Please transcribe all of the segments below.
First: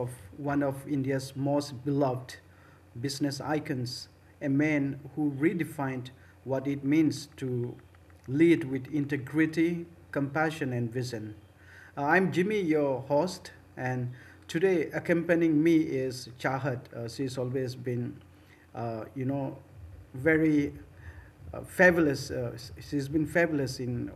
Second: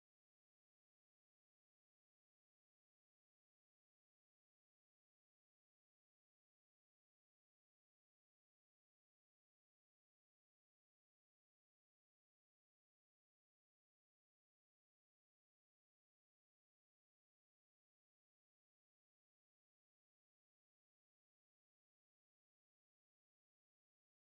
of one of India's most beloved business icons, a man who redefined what it means to lead with integrity, compassion, and vision. I'm Jimmy, your host, and today accompanying me is Chahat. She's always been, you know, very fabulous. She's been fabulous in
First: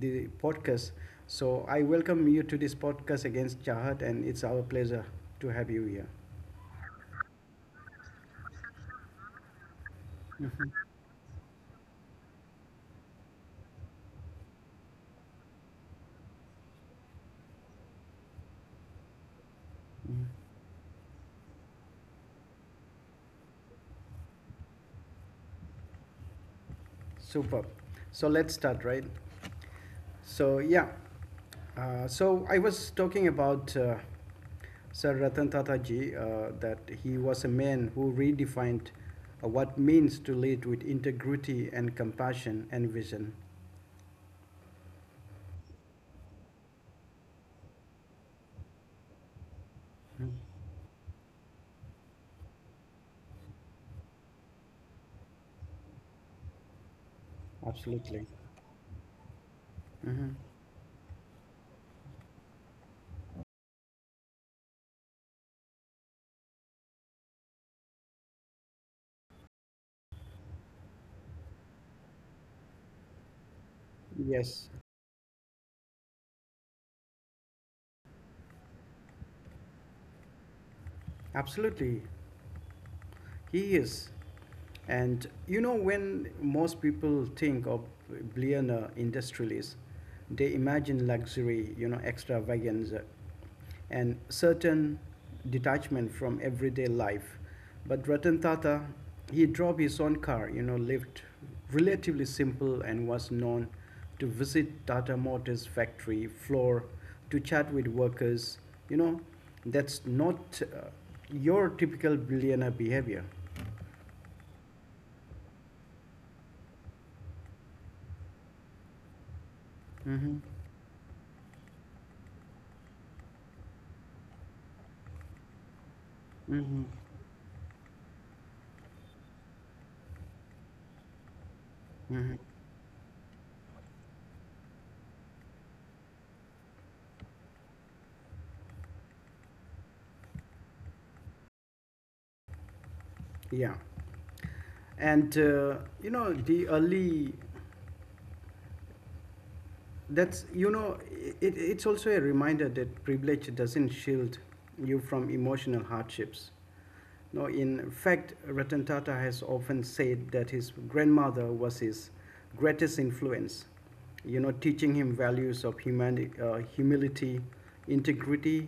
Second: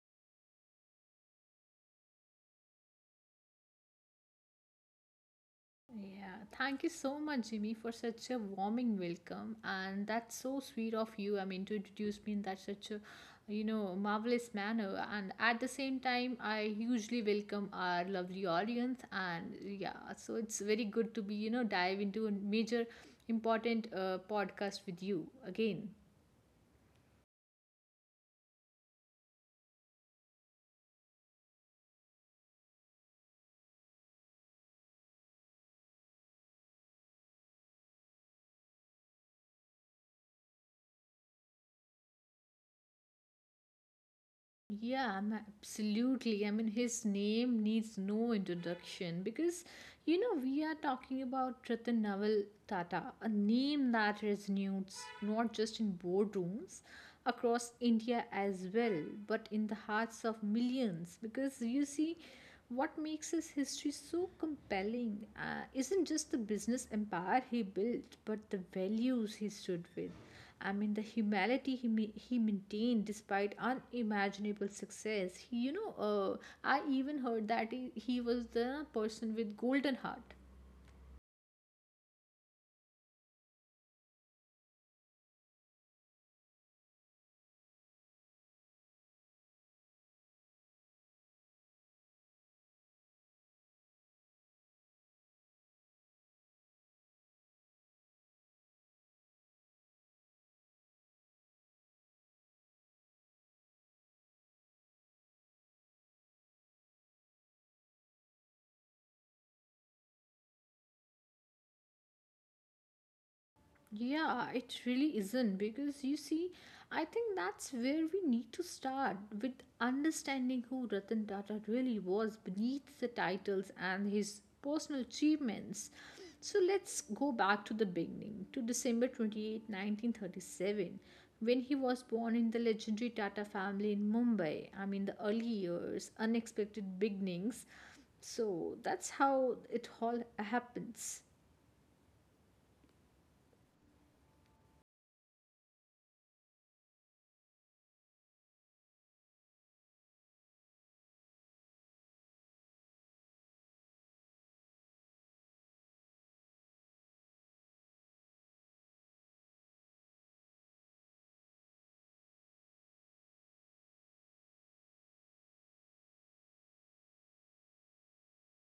the podcast. So I welcome you to this podcast against Chahat, and it's our pleasure to have you here. Yeah, thank you so much, Jimmy, for such a warming welcome. And that's so sweet of you. I mean, to introduce me in that such a, you know, marvelous manner. And at the same time, I hugely welcome our lovely audience. And yeah, Mhm. so it's very good to be, you know, dive into a major important podcast with you again. Superb. So let's start, right? So yeah, so I was talking about Sir Ratan Tata Ji that he was a man who redefined what means to lead with integrity and compassion and vision. Yeah, I'm absolutely. I mean, his name needs no introduction because, you Mhm. know, we are talking about Ratan Naval Tata, a name that resonates not just in boardrooms across Absolutely. India as well, but in the hearts Mhm. of millions. Because you see, what makes his history so compelling isn't just the business empire he built, but the values he stood with. I mean, the humanity he maintained despite Yes, unimaginable success. He, I even heard that he was the person with golden heart. absolutely. He is. And you know, when most people think of billionaire industrialists, they imagine luxury, you know, extravaganza, and certain detachment from everyday life. But Ratan Tata, he drove his own car, you know, lived relatively simple and was known to visit Tata Motors factory floor to chat with workers, you know, that's not your typical billionaire behavior. Yeah, it really isn't because you see, I think that's where we need to start with hmm understanding who Ratan Tata really was beneath the titles and his personal achievements. So hmm let's go back to the beginning, to December 28, 1937, when he was hmm born in the legendary Tata family in Mumbai. I mean, the early years, unexpected beginnings. So that's how it all happens. Yeah, and you know the early. That's you know it it's also a reminder that privilege doesn't shield you from emotional hardships. No, in fact, Ratan Tata has often said that his grandmother was his greatest influence, you know, teaching him values of humility, integrity,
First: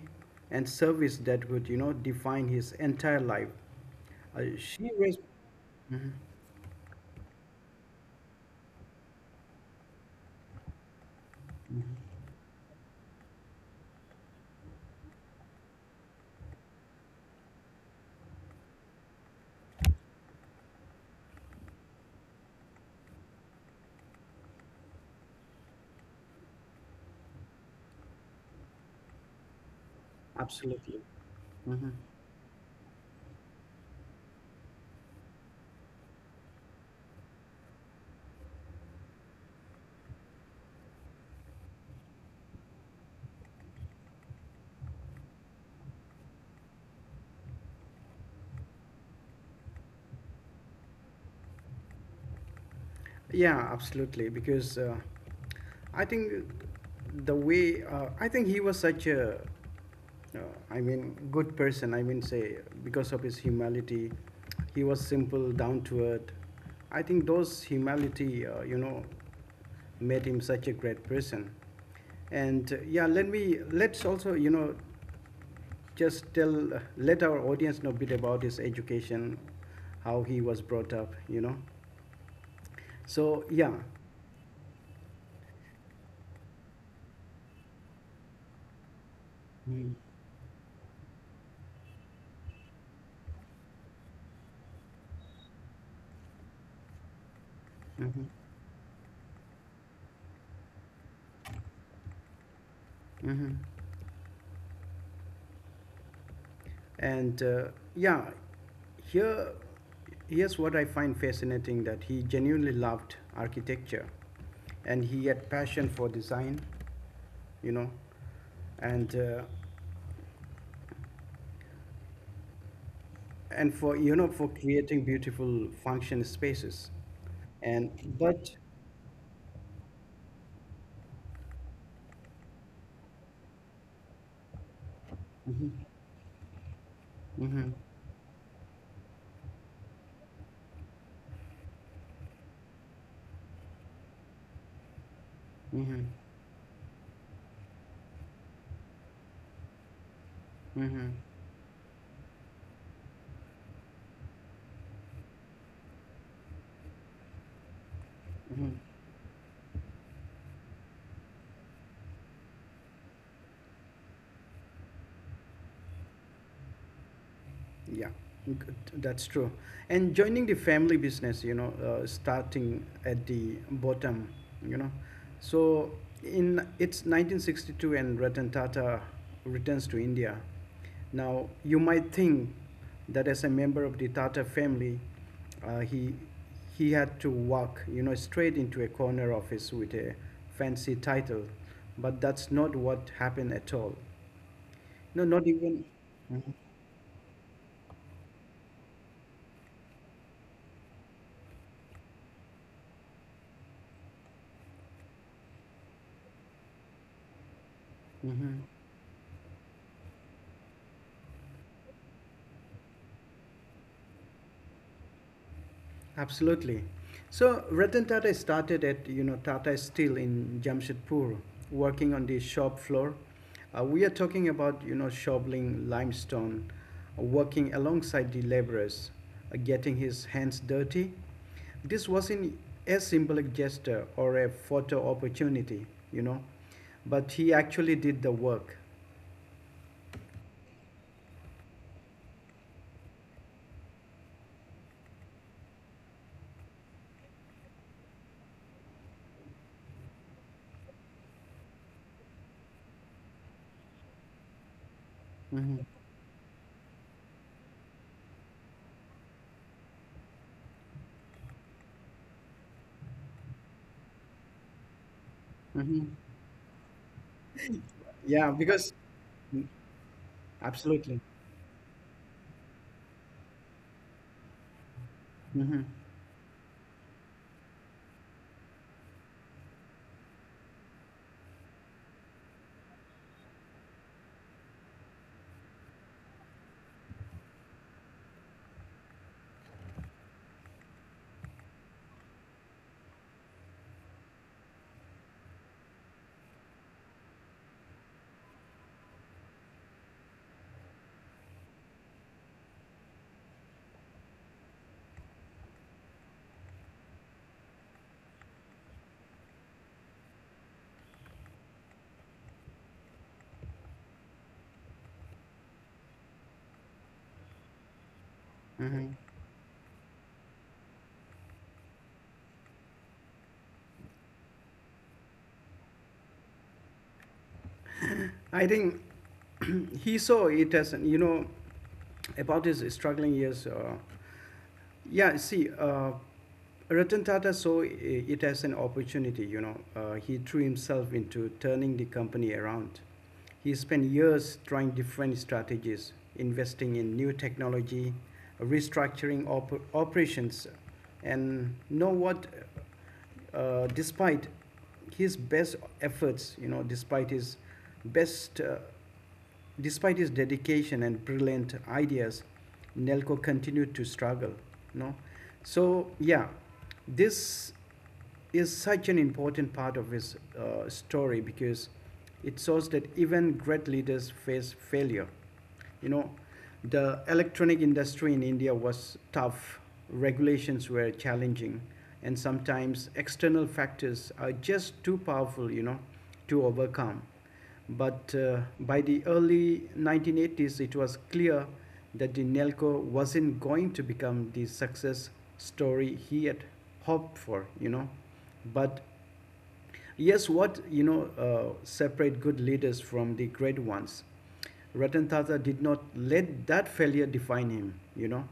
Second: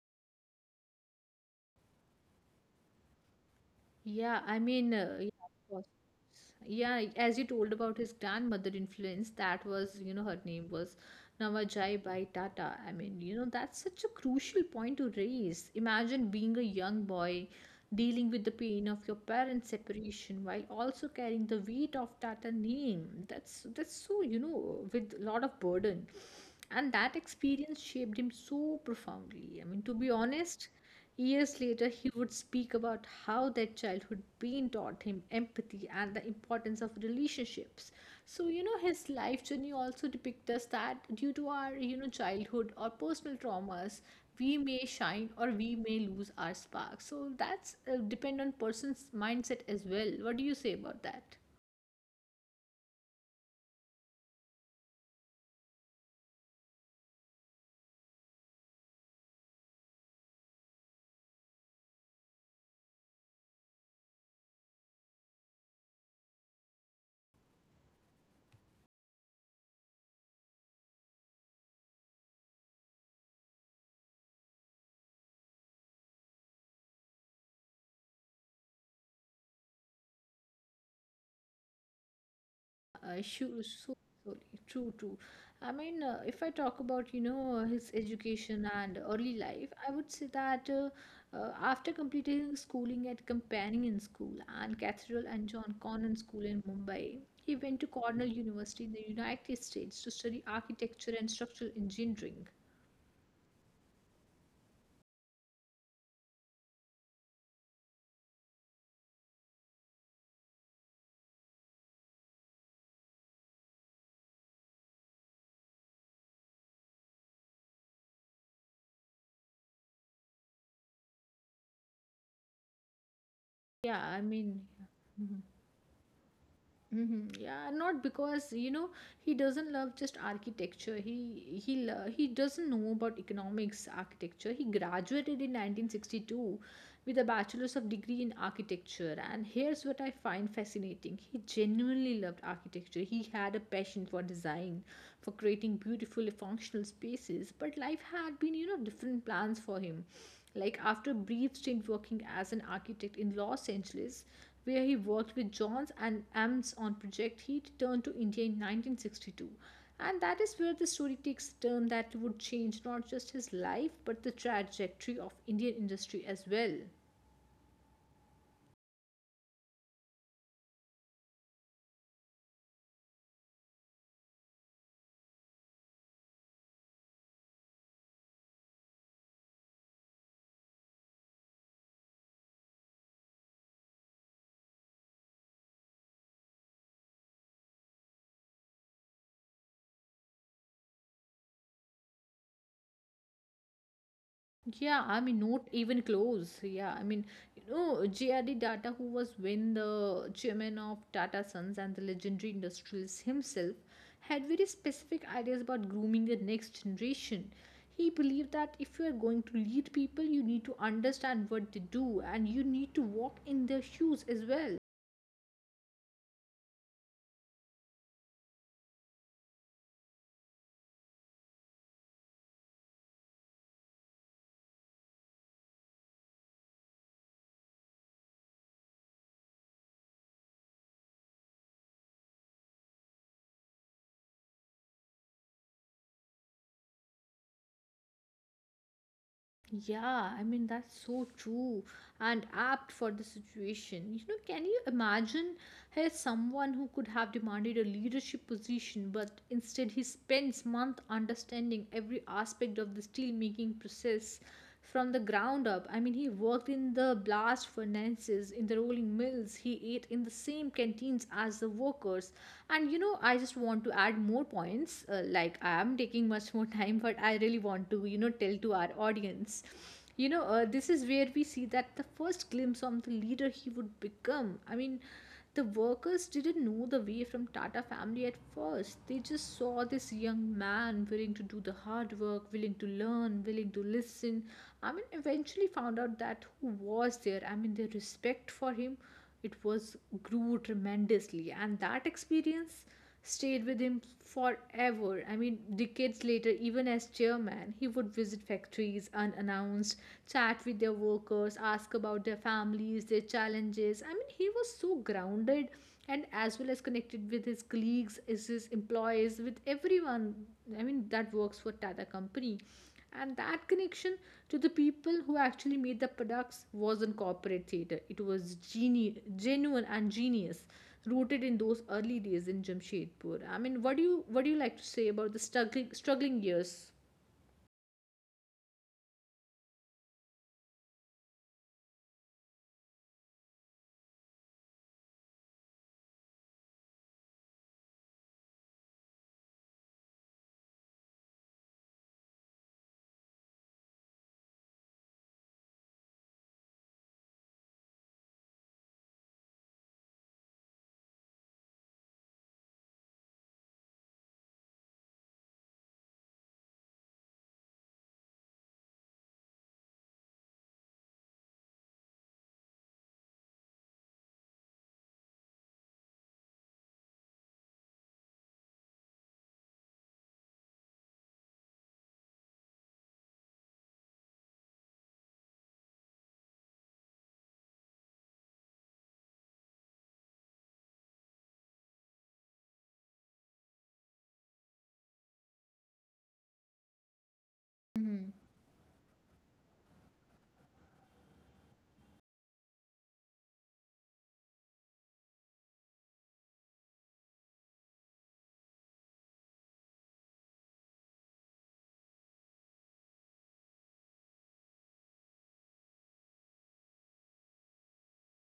and service that would, you know, define his entire life. Yeah, I mean, She uh, was yeah, of course. Mhm, Yeah, as you told about his grandmother influence, that was, you know, her name was mhm. Nawajai Bai Tata. I mean, you know, that's such a crucial point to raise. Imagine being a young boy dealing with the pain of your parents' separation while also carrying the weight of Tata name. That's so, you know, with a lot of burden. And that experience shaped him so profoundly. I mean, to be honest, Absolutely. years later, Mhm. he would speak about how that childhood pain taught him empathy and the importance of relationships. So, you know, his life journey also depicts us that due to our, you know, childhood or personal traumas, we may shine or we may lose our spark. So that's depend on person's mindset as well. What do you say about that? Yeah, absolutely. Because I think the way I think he was such a, uh, I mean, good person. I mean, say because of his humility, he was simple, down to earth. I think those humility, made him such a great person. And yeah, let me let's also you know just tell let our audience know a bit about his education, how he was brought up. You know, so yeah. Sure, so sorry. True, true. I mean, if I talk about, you know, his education and early life, I would say that after completing his schooling at Companion School and Cathedral and John Connon School in Mumbai, he went to Mhm. Cornell University in the United States to study architecture and structural engineering. hmm And uh, yeah, here, here's what I find fascinating that he genuinely loved architecture and he had passion for design, you know, and, uh, and for, Yeah, you know, I for mean, yeah. creating Mm-hmm. beautiful function spaces. hmm Yeah, And, not but, because you know he doesn't love just architecture. He doesn't know about economics architecture. He graduated in hmm 1962 with a hmm bachelor's of degree in architecture. And here's what I find fascinating: he genuinely loved architecture. He had a passion for design, for creating hmm beautiful functional spaces. But life had been you know different plans for him. Like hmm after a brief stint working as an architect in Los Angeles where he worked with Johns and Ames on Project Heat, turned to India in hmm 1962. And that is where the story takes a turn that would change not just his life but the trajectory of Indian industry as well. Yeah, good. That's true. And joining the family business, you know, starting at the bottom, you know. So in it's 1962 and Ratan Tata returns to India. Now, you might think that as a member of the Tata family, uh, he he had to walk, you know, straight into a corner office with a fancy title, but that's not what happened at all. Yeah, I No, mean, not not even. even close. Yeah, I mean, you know, J.R.D. Tata, who was when the chairman of Tata Sons and the legendary industrialist himself, had very specific ideas about grooming the next generation. He believed Mhm. that if you are going to lead people, you need to understand what they do and you need to walk in their shoes as well. Absolutely. So Ratan Tata started at you know Tata Steel in Jamshedpur, working on the shop floor. We are talking about you know shoveling limestone, working alongside the laborers, getting his hands dirty. This wasn't a symbolic gesture or a photo opportunity, you know, but he actually did the work. Yeah, I mean, that's so true and apt for the situation. You know, can you imagine here's someone who could have demanded a leadership position, but instead he spends months understanding every aspect of the steelmaking process from the ground Hmm up. I mean, he worked in the blast furnaces, in the rolling mills, he ate in the same canteens as the workers, and you know I just want to add more points, like I am hmm taking much more time but I really want to you know Yeah, tell to our audience mm, you know, this is absolutely. where we see that the first glimpse of the leader he would become. I mean, the Hmm workers didn't know the way from Tata family at first. They just saw this young man willing to do the hard work, willing to learn, willing to listen. I mean, eventually found out that who was there. I mean, their respect for him, it was grew tremendously. And that experience stayed with him forever. I mean, decades later, even as chairman, he would visit factories unannounced, chat with their workers, ask about their families, their challenges. I mean, he was so grounded and as well as connected with his colleagues, as his employees, with everyone. I mean, that works for Tata Company. And that connection to the people who actually made the products wasn't corporate theater. It was hmm geni- genuine and genius, rooted in those early days in Jamshedpur. I mean, what do you like to say about the struggling years? I think he saw it as, you know, about his struggling years. Yeah, see, uh, Ratan Tata saw it as an opportunity, you know. He threw himself into turning the company around. He spent years trying different strategies, investing in new technology, restructuring operations, and know what despite his best efforts, you know, despite his best, despite his dedication and brilliant ideas, Nelco continued to struggle. You know, so yeah, this is such an important part of his story because it shows that even great leaders face failure, you know. The electronic industry in india was tough, regulations were challenging, and sometimes external factors are just too powerful, you know, to overcome. but hmm. uh, by the early 1980s it was clear that the nelco wasn't going to become the success story he had hoped for, you know. But yes, what you know separate good leaders from the great ones. Ratan Tata did not let that failure define him, you know,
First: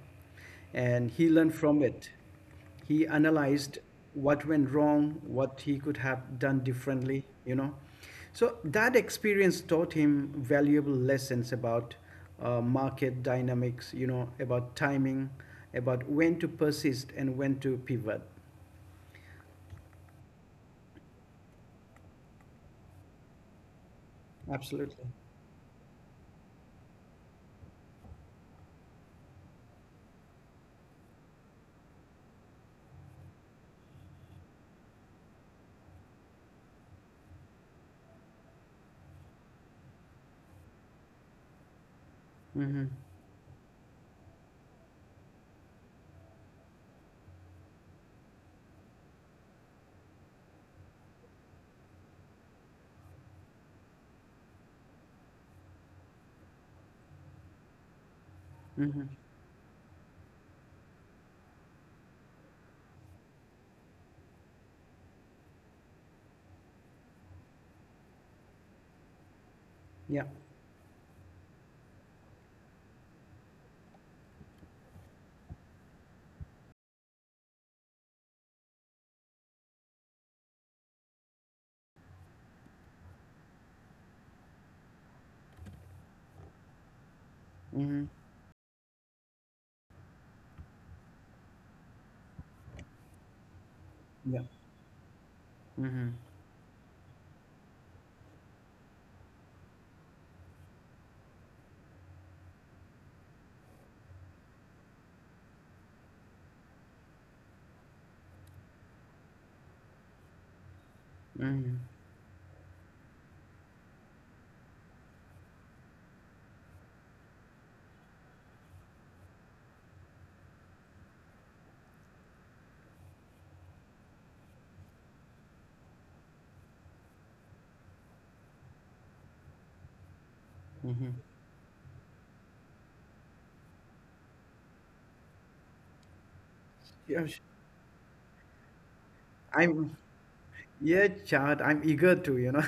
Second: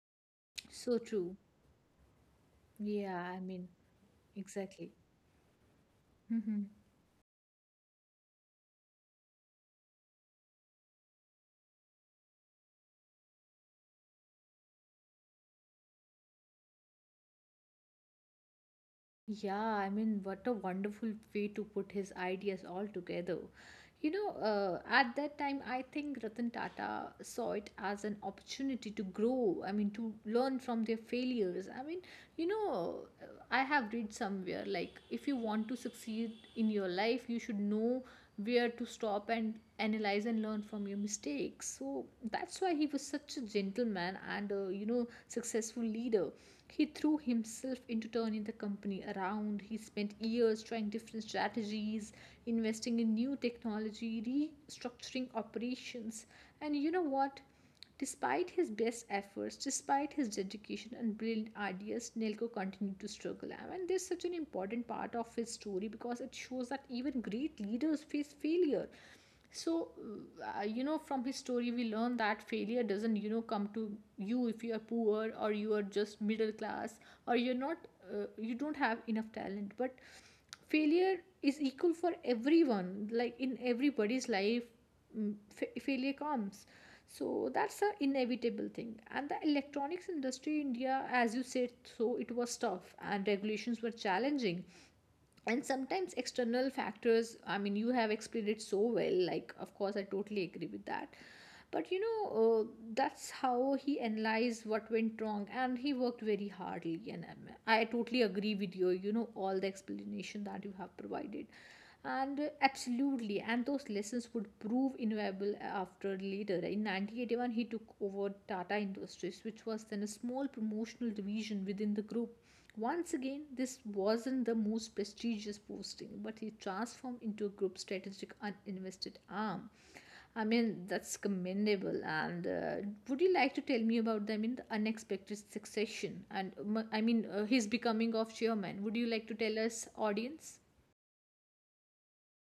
So and he true. learned from it. He Yeah, I mean, analyzed what went exactly. wrong, what he could have done hmm. differently, you know. So that experience taught him valuable lessons about market dynamics, you know, about timing, about when to persist and when to pivot. Yeah, I mean, what a wonderful way to put his ideas all together. You know, at that time, I think Ratan Tata saw it as an opportunity to grow, I mean, to learn from their failures. I mean, you know, I have read somewhere like if you want to succeed in your life, you should know where to stop and analyze and learn from your mistakes. So that's why Mm-hmm. he was such a gentleman and, you know, successful leader. He threw himself into turning the company around. He spent years trying different strategies, investing in new technology, restructuring operations. And you know what? Despite his Mm-hmm. best efforts, despite his dedication and brilliant ideas, Nelko continued to struggle. And mean, this is such an important part of his story because it shows that even great leaders face failure. So Yeah. You know, from his story we learn that failure doesn't you know come to you if you are poor or you are just middle class or you're not you don't have enough talent, but failure is equal for everyone, like in everybody's life failure comes. So that's an inevitable thing, and the electronics industry in India, as you said, so it was tough and regulations were Yeah. challenging, and Mhm. sometimes external factors. I mean, you have explained it so well, like of course I totally agree with that, but you know that's how he analyzed what went wrong and he worked very hardly, and I totally agree with you, you know, all the explanation that you have provided, Mhm. and absolutely, and those lessons would prove invaluable after later. In 1981 he took over Tata Industries, which was then a small promotional division within the group. Once again, this wasn't the most prestigious posting, but he transformed into a group strategic uninvested arm. I mean, Mhm. that's commendable. And would you like to tell me about the, I mean, the unexpected succession and I Yeah, sh- mean, his becoming of chairman? Would you like to tell I'm us, audience? yeah, Chad, I'm eager to, you know.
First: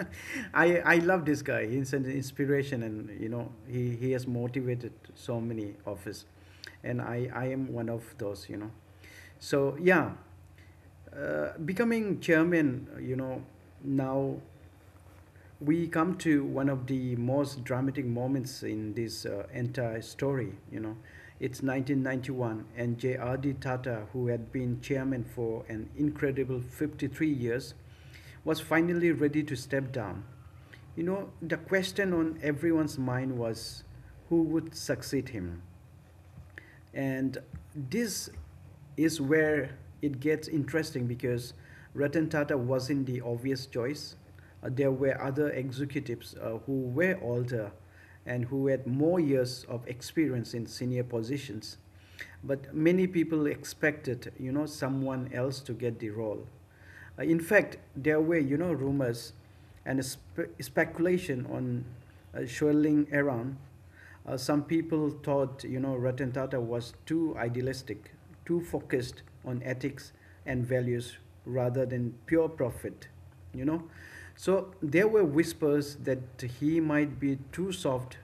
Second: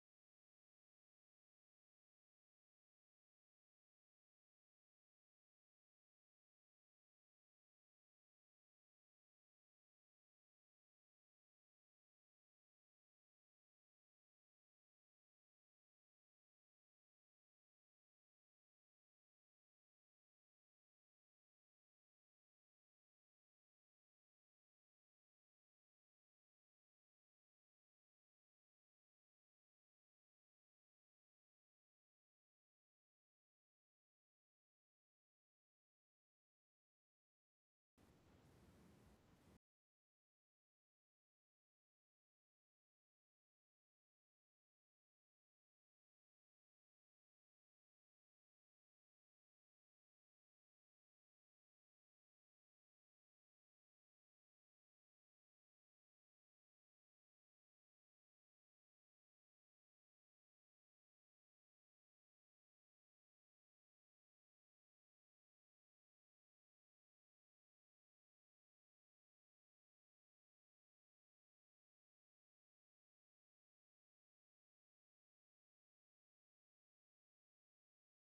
I love this guy. He's an inspiration, and you know, he has motivated so many of us, and I am one of those, you know. So becoming chairman, you know, now, we come to one of the most dramatic moments in this entire story, you know. It's 1991 and JRD Tata, who had been chairman for an incredible 53 years, was finally ready to step down. You know, the question on everyone's mind was who would succeed him, and this is where it gets interesting because Ratan Tata wasn't the obvious choice. There were other executives who were older and who had more years of experience in senior positions. But many people expected, you know, someone else to get the role. In fact, there were, you know, rumors and speculation on swirling around. Some people thought, you know, Ratan Tata was too idealistic, too focused on ethics and values rather than pure profit, you know. So there were whispers that he might be too soft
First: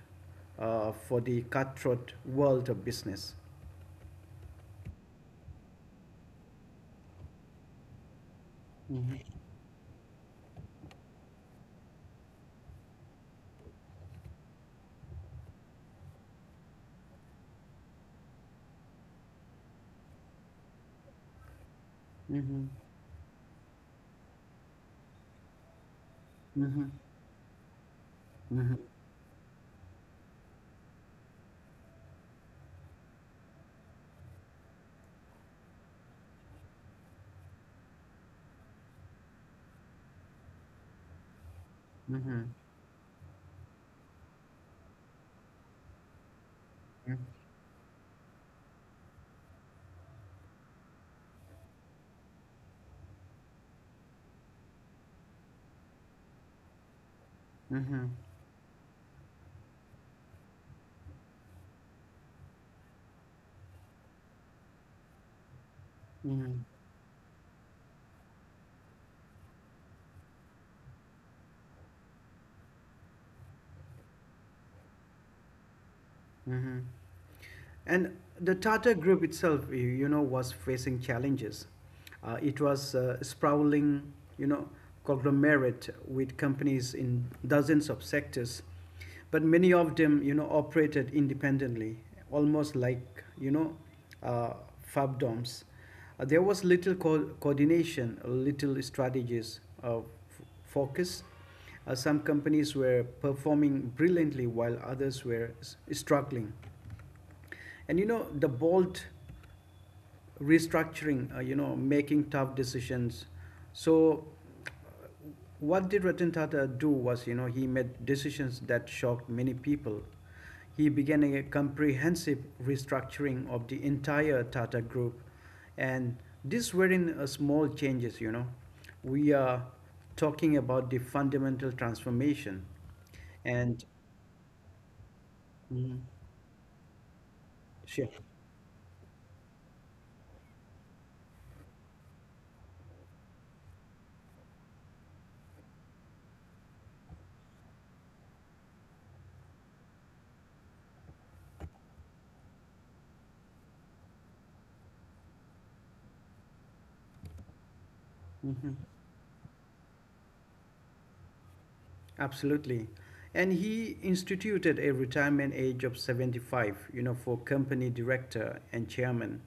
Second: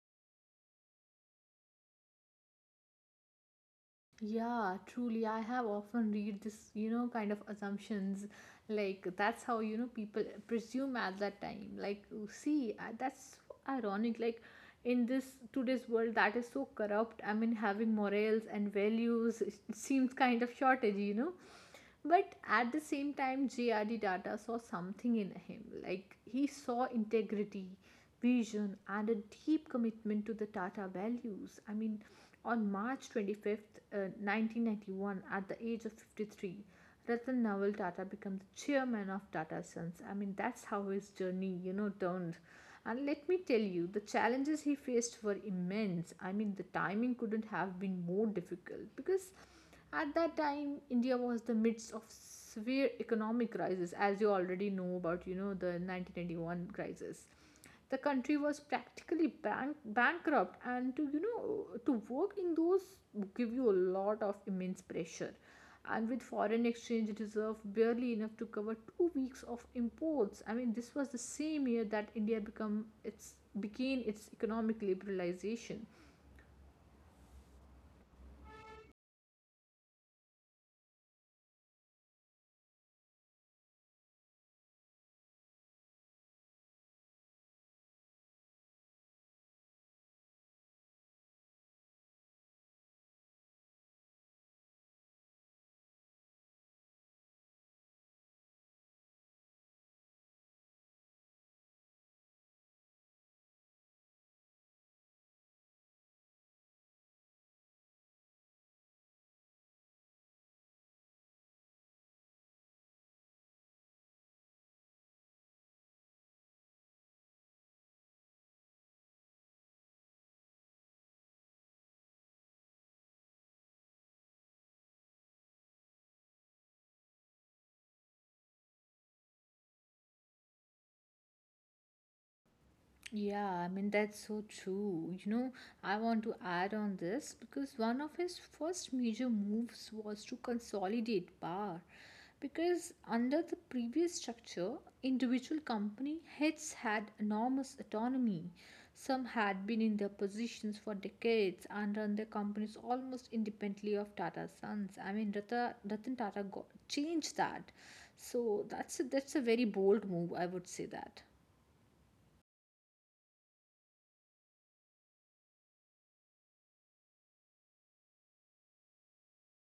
for the cutthroat world of business. Yeah, truly. I have often read this, you know, kind of assumptions. Like Mhm, that's how, you know, people presume at that time. Like, see, that's so ironic. Like in this today's world that is so corrupt. I mean, having morals and values it seems kind of shortage, you know. But mhm, at the same time, JRD Tata saw something in him. Like he saw mhm, integrity, mhm, vision, and a deep commitment to the Tata values. I mean, on March 25th, 1991, at the age of 53, Ratan Nawal Tata became the chairman of Tata Sons. I mean, that's how his journey, you know, turned. mhm, And let me tell you, the challenges he faced were immense. I mean, the timing mhm, couldn't have been more difficult because at that time India was the midst of severe economic crisis, as you already know about, you know, the 1991 crisis. The mhm, country was practically bank- bankrupt, and to you know to work in those give you a lot of immense pressure, and with mhm, foreign exchange reserve barely enough to cover two weeks of imports. I mean, this was the same year that India become its began its economic liberalization. mhm. And the Tata Group itself, you know, was facing challenges. It was sprawling, you know, conglomerate with companies in dozens of sectors, but many of them, you know, operated independently, almost like, you know, uh, fabdoms. There was little coordination, little strategies, of focus. Some companies were performing brilliantly while others were struggling. And you know, the bold restructuring, you know, making tough decisions. So, what did Ratan Tata do was, you know, he made decisions that shocked many people. He began a comprehensive restructuring of the entire Tata Group, and these were in small changes. You know, we are talking about the fundamental transformation, Yeah, I and mean, that's so true. You know, I Mhm. want to add on this because one Sure. of his first major moves was to consolidate power. Because under the previous structure, individual company heads had enormous autonomy. Some had been in their positions for decades and run their companies almost independently of Tata Sons. I mean, Ratan Tata got, changed that. So Mhm. that's that's a very bold move, I would say that. Absolutely. And he instituted a retirement age of 75, you know, for company director and chairman.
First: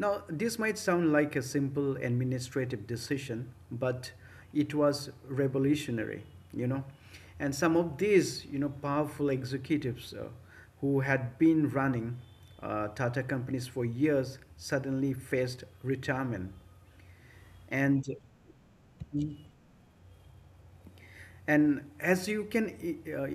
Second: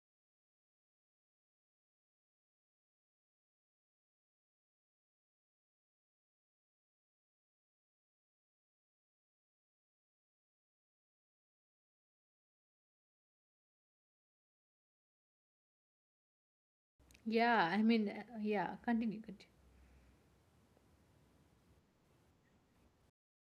Now, this might sound like a simple administrative decision, but it was revolutionary, you know. And some of these, you know, powerful executives who had been running Tata companies for years suddenly faced retirement. Yeah, I mean, And yeah, continue. and as you can uh,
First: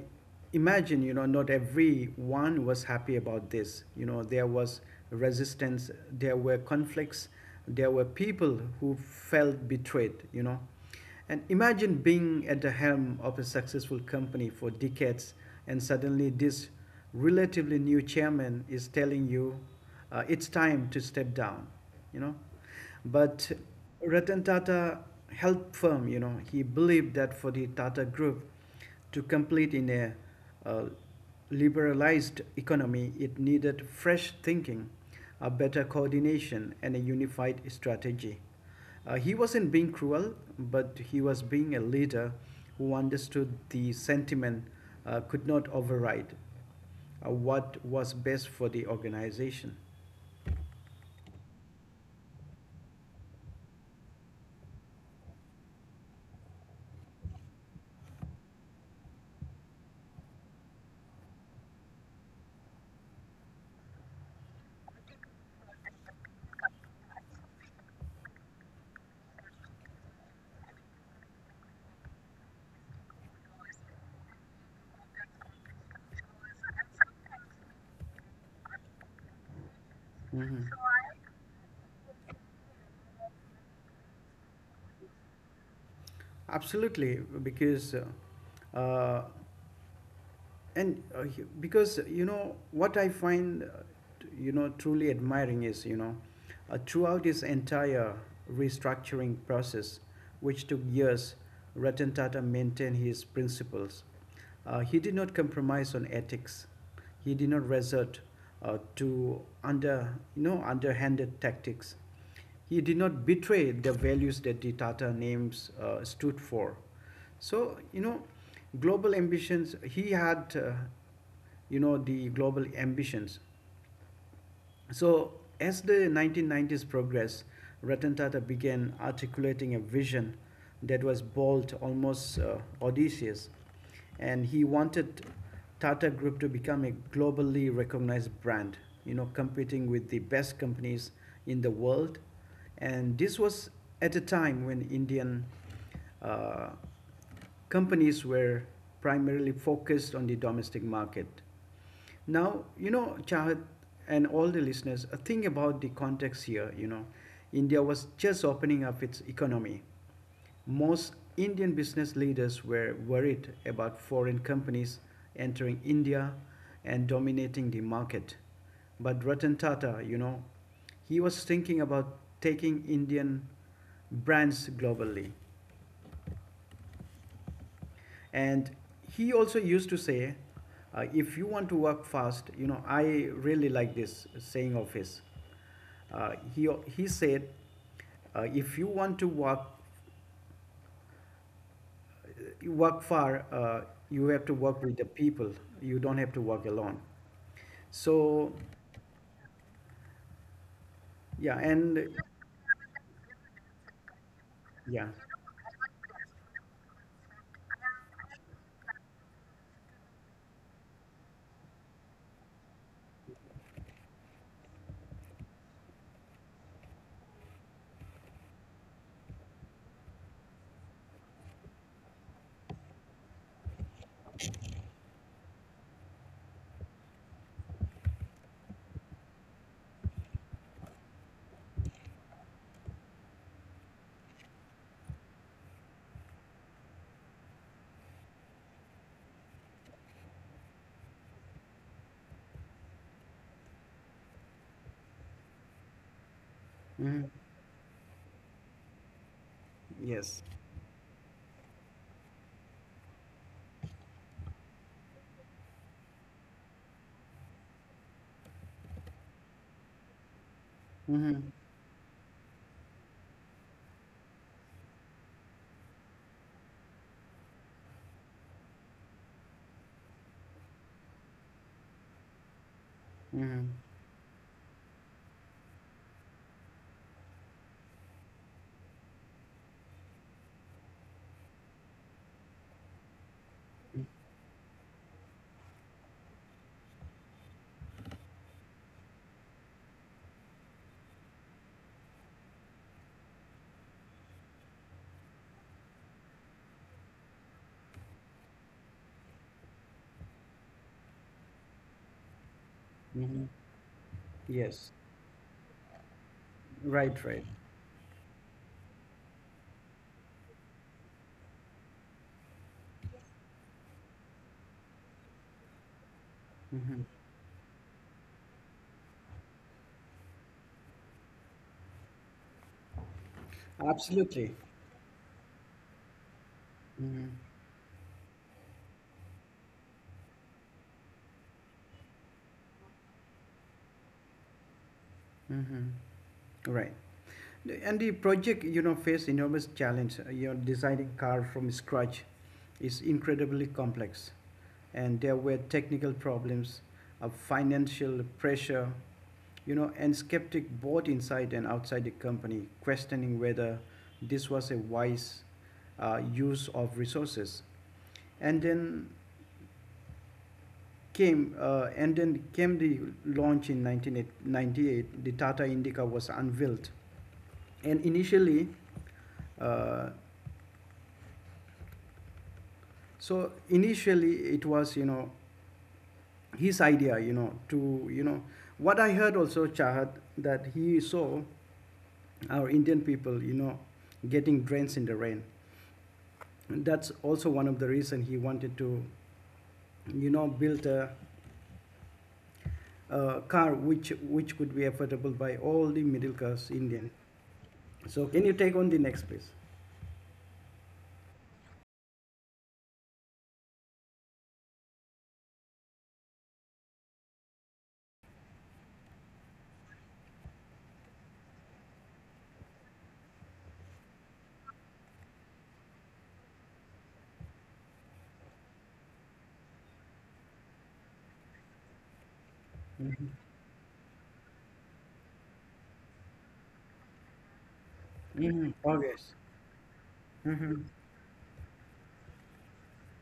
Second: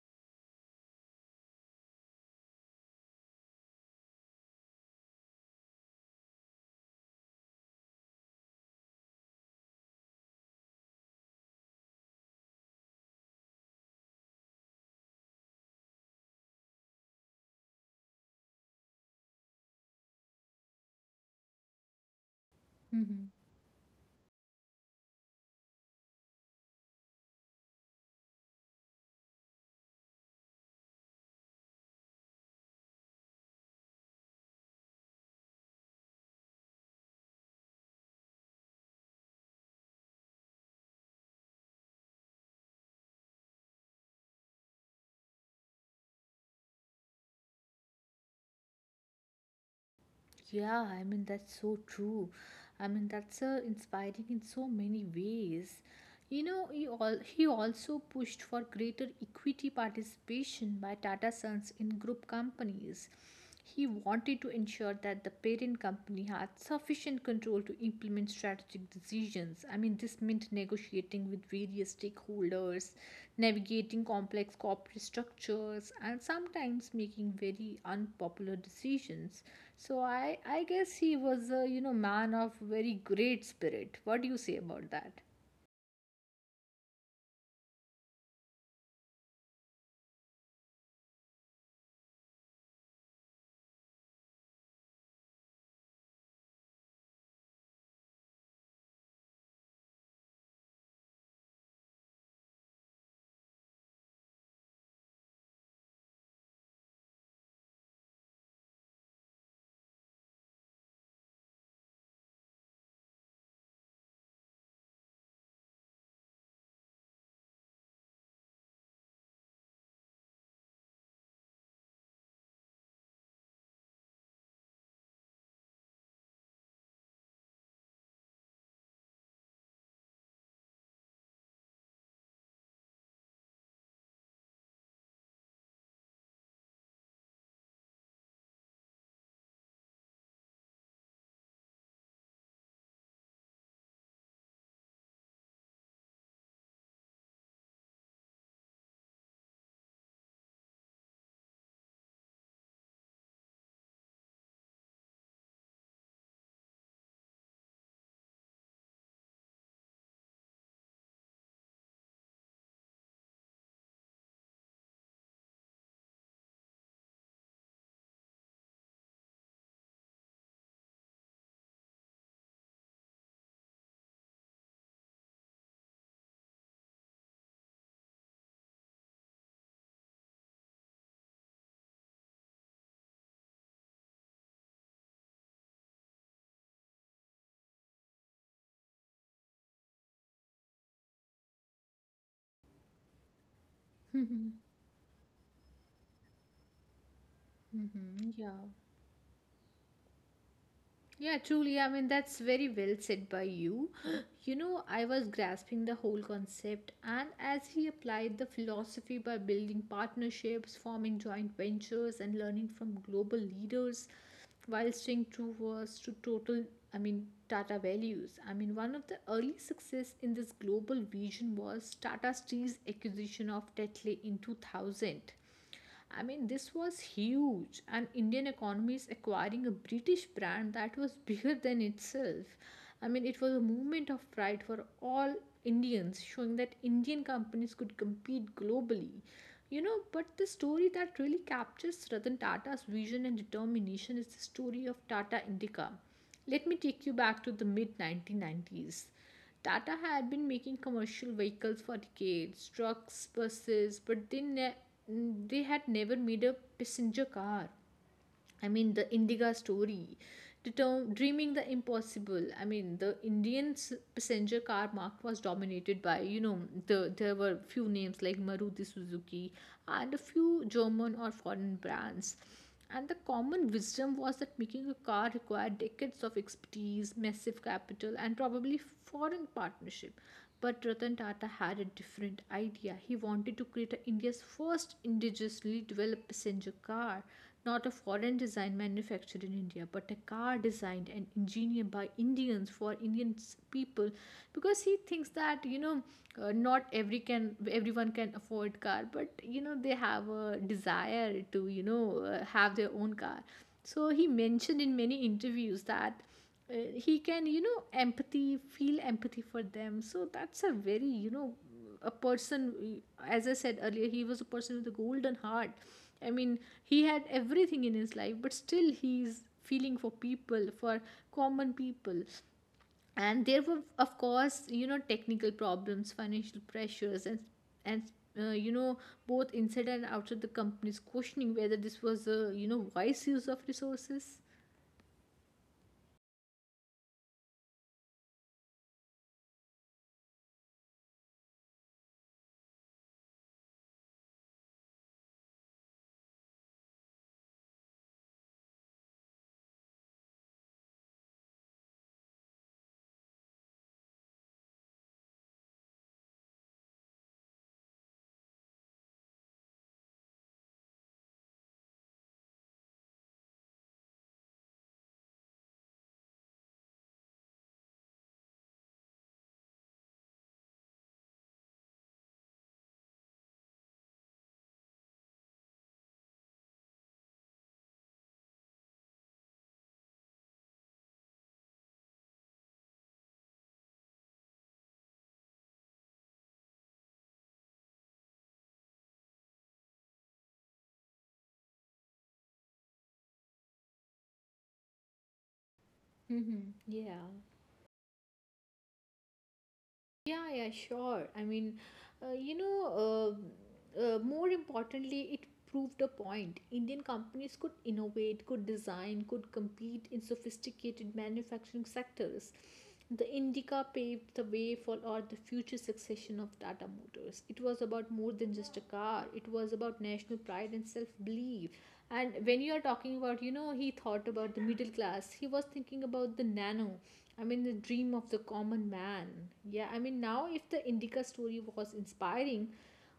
imagine, you know, not everyone was happy about this. You know, there was resistance, there were conflicts, there were people who felt betrayed, you know. And imagine being at the helm of a successful company for decades and suddenly this relatively new chairman is telling you it's time to step down, you know. hmm. But Ratan Tata helped firm, you know, he believed that for the Tata Group to complete in a uh, liberalized economy, it needed fresh thinking, a better coordination, and a unified strategy. He wasn't being cruel, but he was being a leader who understood the sentiment could not override what was best for the organization. Yeah, I mean, that's so true. I mean, that's inspiring in so many ways. He also pushed for greater equity participation by Tata Sons in group companies. He wanted to ensure that the parent company had sufficient control to implement strategic decisions. I mean, this meant negotiating with various stakeholders, navigating complex corporate structures, and sometimes making very unpopular decisions. So I, Mm-hmm. I guess he was a man of very great spirit. What do you say about that? Absolutely, because you know what I find you know truly admiring is you know throughout his entire restructuring process, which took years, Ratan Tata maintained his principles. He did not compromise on ethics. He did not resort to under you know underhanded tactics. He did not betray the values that the Tata names stood for. So, you know, global ambitions, he had, you know, the global ambitions. So, as the 1990s progressed, Ratan Tata began articulating a vision that was bold, almost audacious, and he wanted Tata Group to become a globally recognized brand, you know, competing with the best companies in the world. And this was at a time when Indian uh, companies were primarily focused on the domestic market. Now, you know, Chahat and all the listeners, think about the context here. You know, India was just opening up its economy. Most Indian business leaders were worried about foreign companies entering India and dominating the market. But Ratan Tata, you know, he was thinking about taking Indian brands globally. And he also used to say, if you want to work fast, you know, I really like this saying of his. Uh, he, he said, if you want to work work far, you have to work with the people, you don't have to work alone. Mm-hmm, So yeah. Yeah, yeah truly. I and mean, that's very well said by you. You know, I yeah was grasping the whole concept, and as he applied the philosophy by building partnerships, forming joint ventures, and learning from global leaders while staying true was to total, I mean, Tata values. I mean, one of the early success in this global vision was Tata Steel's acquisition of Tetley in 2000. I mean, this was huge, and Indian economy is acquiring a British brand that was bigger than itself. I mean, it was a movement of pride for all Indians, showing that Indian companies could compete globally. You know, but the story that really captures Ratan Tata's vision and determination is the story of Tata Indica. Let me take you Mhm. back to the mid 1990s. Tata Yes. had been making commercial vehicles for decades, trucks, buses, but they had never made a passenger car. I mean, the Indiga story, the term hmm dreaming the impossible. I mean, the Indian passenger car market was dominated by, you know, there were few names like Maruti Suzuki and a few German or foreign brands. And the hmm common wisdom was that making a car required decades of expertise, massive capital, and probably foreign partnership. But Ratan Tata had a different idea. He wanted to create a India's first indigenously developed passenger car, not a foreign design manufactured in India, but a car designed and engineered by Indians for Indian people, because he thinks that not everyone can afford car, but they have a desire to have their own hmm car, so he Yes, mentioned in many interviews that right, he right. can you know empathy feel empathy for them. So that's a very a person. As I said earlier, he was a person with a golden heart. I mean, hmm he had everything in his life, but still he's feeling for people, for common people. And there were, of Absolutely. course, technical problems, financial Hmm pressures, and and uh, you know both inside and outside the companies questioning whether this was a wise use of resources. hmm Right. And the project, you know, faced enormous challenge. Designing car from scratch is incredibly complex, and there were technical problems, financial pressure, and skeptic both inside and outside the company, questioning whether this was a wise use of resources. And then and then came the launch in 1998. The Tata Indica was unveiled, and initially uh, So initially, it was his idea, you know, to you know What I heard also, Chahat, that he saw our Indian people, getting drenched in the rain. And that's also one of the reason he wanted to, build a car which could be affordable by all the middle class Mm-hmm. Indian. Yeah. So can you take on the next, please? Yeah, yeah, sure. I mean, uh, you know, more importantly, it proved a point. Indian companies could innovate, could design, could compete in sophisticated manufacturing sectors. The Indica paved the way for all the future succession of Tata Motors. It was about more than just a car. It was about national pride and self-belief. And when you are talking Mm-hmm. about, you know, he thought about the middle class. He was thinking about the nano. I mean, the dream of the Mm-hmm. common August. man. Yeah, I mean, now if Mm-hmm. the Indica story was inspiring,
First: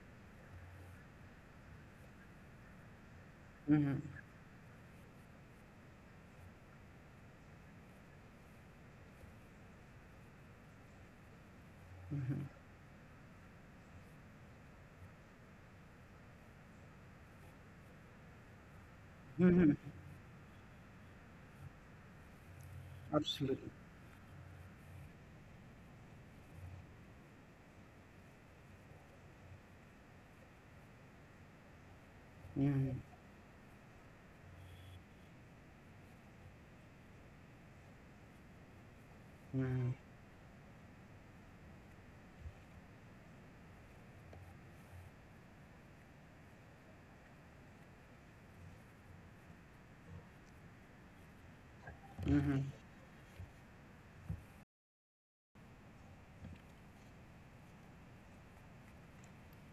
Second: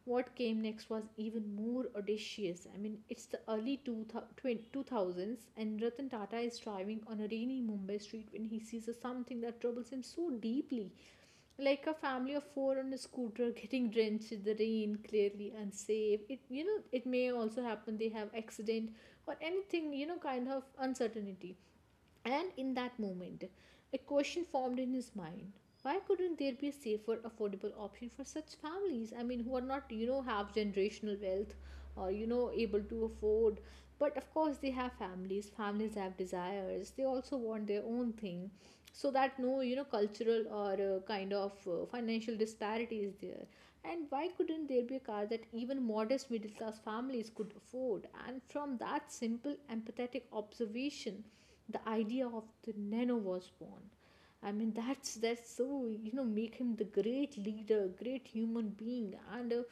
what came next was even more audacious. I mean, it's the early Mm-hmm. 2000s, and Ratan Tata is driving on a rainy Mumbai street when he sees a something that troubles him so deeply. Like a family of four on a scooter getting drenched in the rain, clearly unsafe. It it may also happen they have accident or Mm-hmm. Mm-hmm. anything, kind of uncertainty. And in that moment, Absolutely. a question formed in his mind. Why couldn't there be a safer, affordable option for such families? I mean, who are not, you know, have generational wealth or, you know, able Mm-hmm. to afford. But of course, they have families. Families have desires. They also want their own thing. So that no, you know, Mm-hmm. cultural or kind of financial disparity is there. And why couldn't there be a car that even modest middle class families could afford? And from that simple empathetic observation, the idea of Mm-hmm. the nano was born. I mean, that's so, you know, make him the great leader, great human being,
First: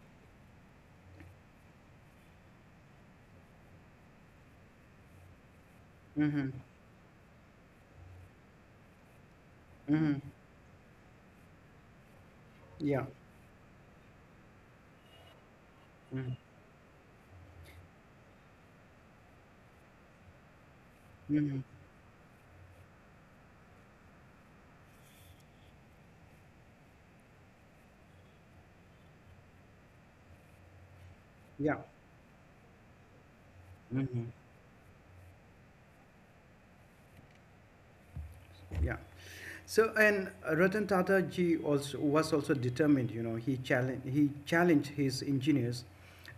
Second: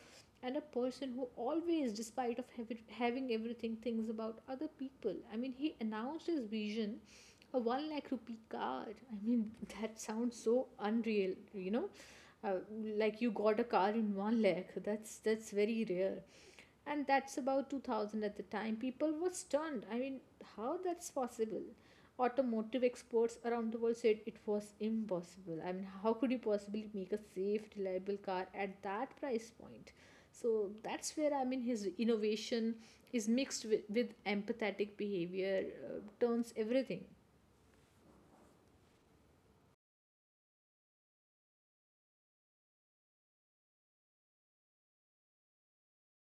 and a person who always, despite of having everything, thinks about other people. I mean, he announced his Mm-hmm. vision, a 1 lakh rupee car. I mean, that Mhm. sounds so unreal. you know uh, Yeah. like, you got a car in 1 lakh. That's very rare. Mhm. And that's about 2000, at the time people were stunned. I mean, how that's Mhm. possible? Automotive exports around the world said it was impossible. I mean, how could you possibly make a safe, reliable car at that price point? So that's where, I mean, Yeah. his innovation is mixed with Mhm. empathetic behavior, turns everything. Yeah. So and Ratan Tata ji also was also determined. You know, he challenged his engineers.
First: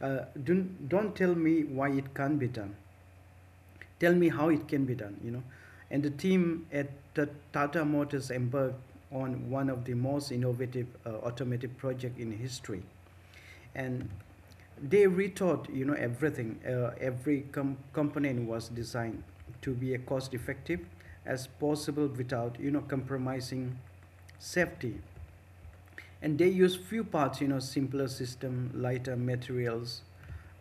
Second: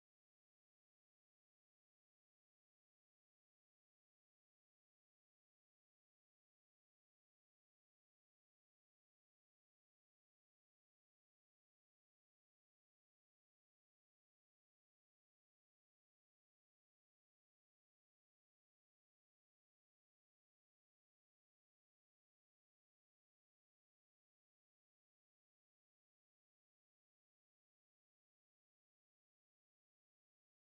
Don't tell me why it can't be done. Tell me how it can be done. You know, and the team at Tata Motors embarked on one of the most innovative automotive project in history. And they rethought, everything. Every component was designed to be as cost effective as possible, without compromising safety. And they used few parts, simpler system, lighter materials.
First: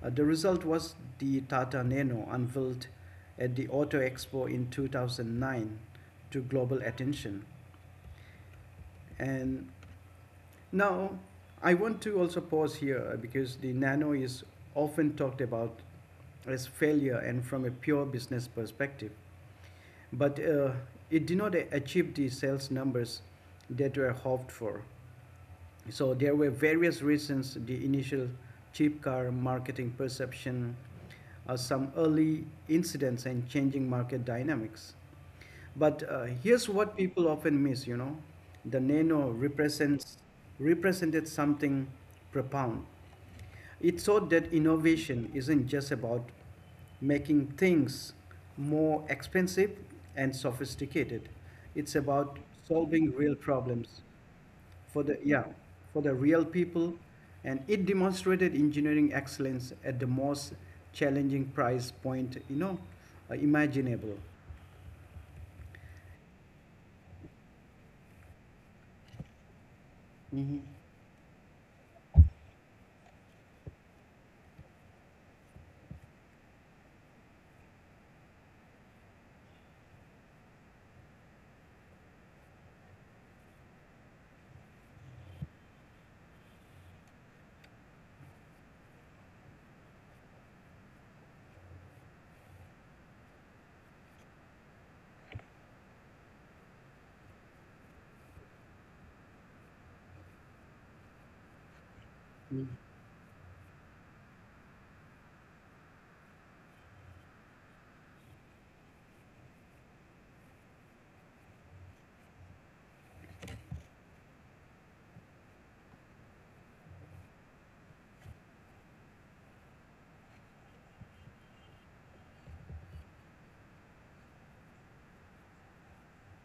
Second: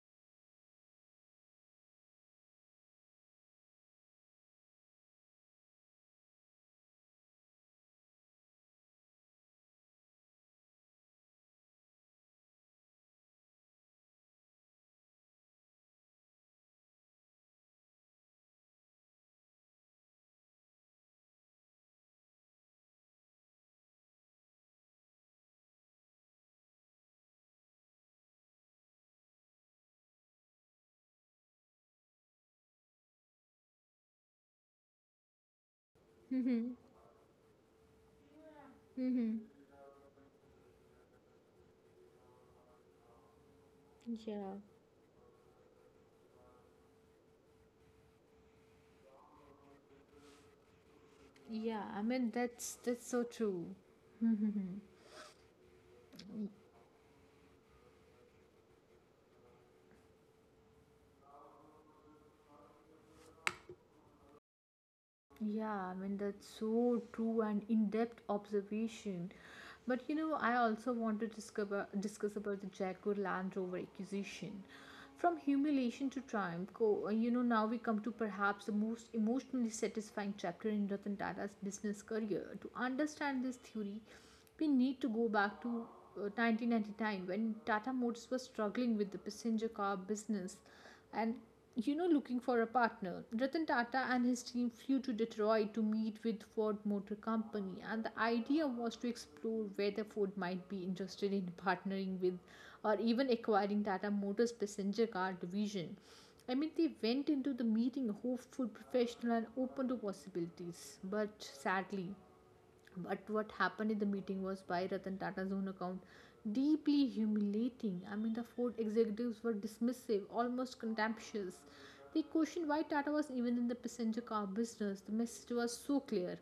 The result was the Tata Nano, unveiled at the Auto Expo in 2009, to global attention. And now I want to also pause here, because the Nano is often talked about as failure and from a pure business perspective. But it did not achieve the sales numbers that were hoped for. So there were various reasons: the initial cheap car marketing perception, some early incidents, and changing market dynamics. But here's Mm-hmm. what people often miss. The Nano Mm-hmm. represents represented something profound. It showed that Yeah, innovation isn't just about making things more expensive and sophisticated. yeah, I It's mean, about that's solving so real true. problems for the yeah for the real people. And it demonstrated engineering excellence at the most challenging price point, imaginable. Yeah, I mean, that's so true and in-depth observation. But you know, Mm-hmm. I also want to discuss about the Jaguar Land Rover acquisition. From humiliation to triumph. You know, now we come to perhaps the most emotionally satisfying chapter in Ratan Tata's business career. To understand this theory, we need to go back to 1999, when Tata Motors was struggling with the passenger car business and, you know, looking for a partner. Ratan Tata and his team flew to Detroit to meet with Ford Motor Company, and the idea was to explore whether Ford might be interested in partnering with or even acquiring Tata Motors passenger car division. I mean, they went into the meeting hopeful, professional, and open to possibilities. But sadly, but what happened in the meeting was, by Ratan Tata's own account, deeply humiliating. I mean, the Ford executives were dismissive, almost contemptuous. They questioned why Tata was even in the passenger car business. The message was so clear:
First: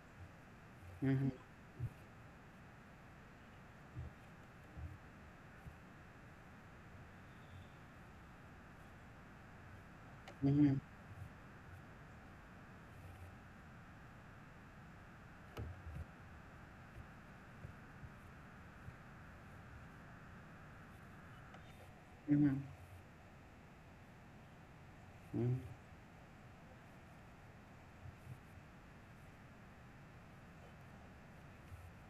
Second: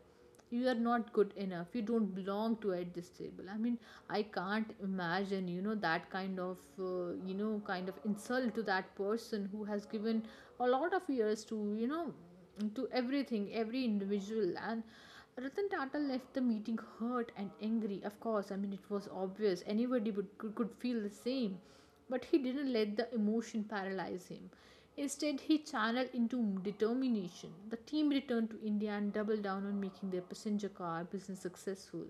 you are not Mm-hmm. good enough, you don't belong to at this table. I mean, I can't imagine, you know, that kind of you know, kind of insult to that person who has given a Mm-hmm. lot of years to, to everything, every individual. And Ratan Tata left the meeting hurt and angry. Of course, I mean, it was obvious. Anybody would, could feel the same. But he Mm-hmm. didn't let the emotion paralyze him. Instead, Mm-hmm. he channeled into determination. The team returned to India and doubled down on making their passenger car business successful.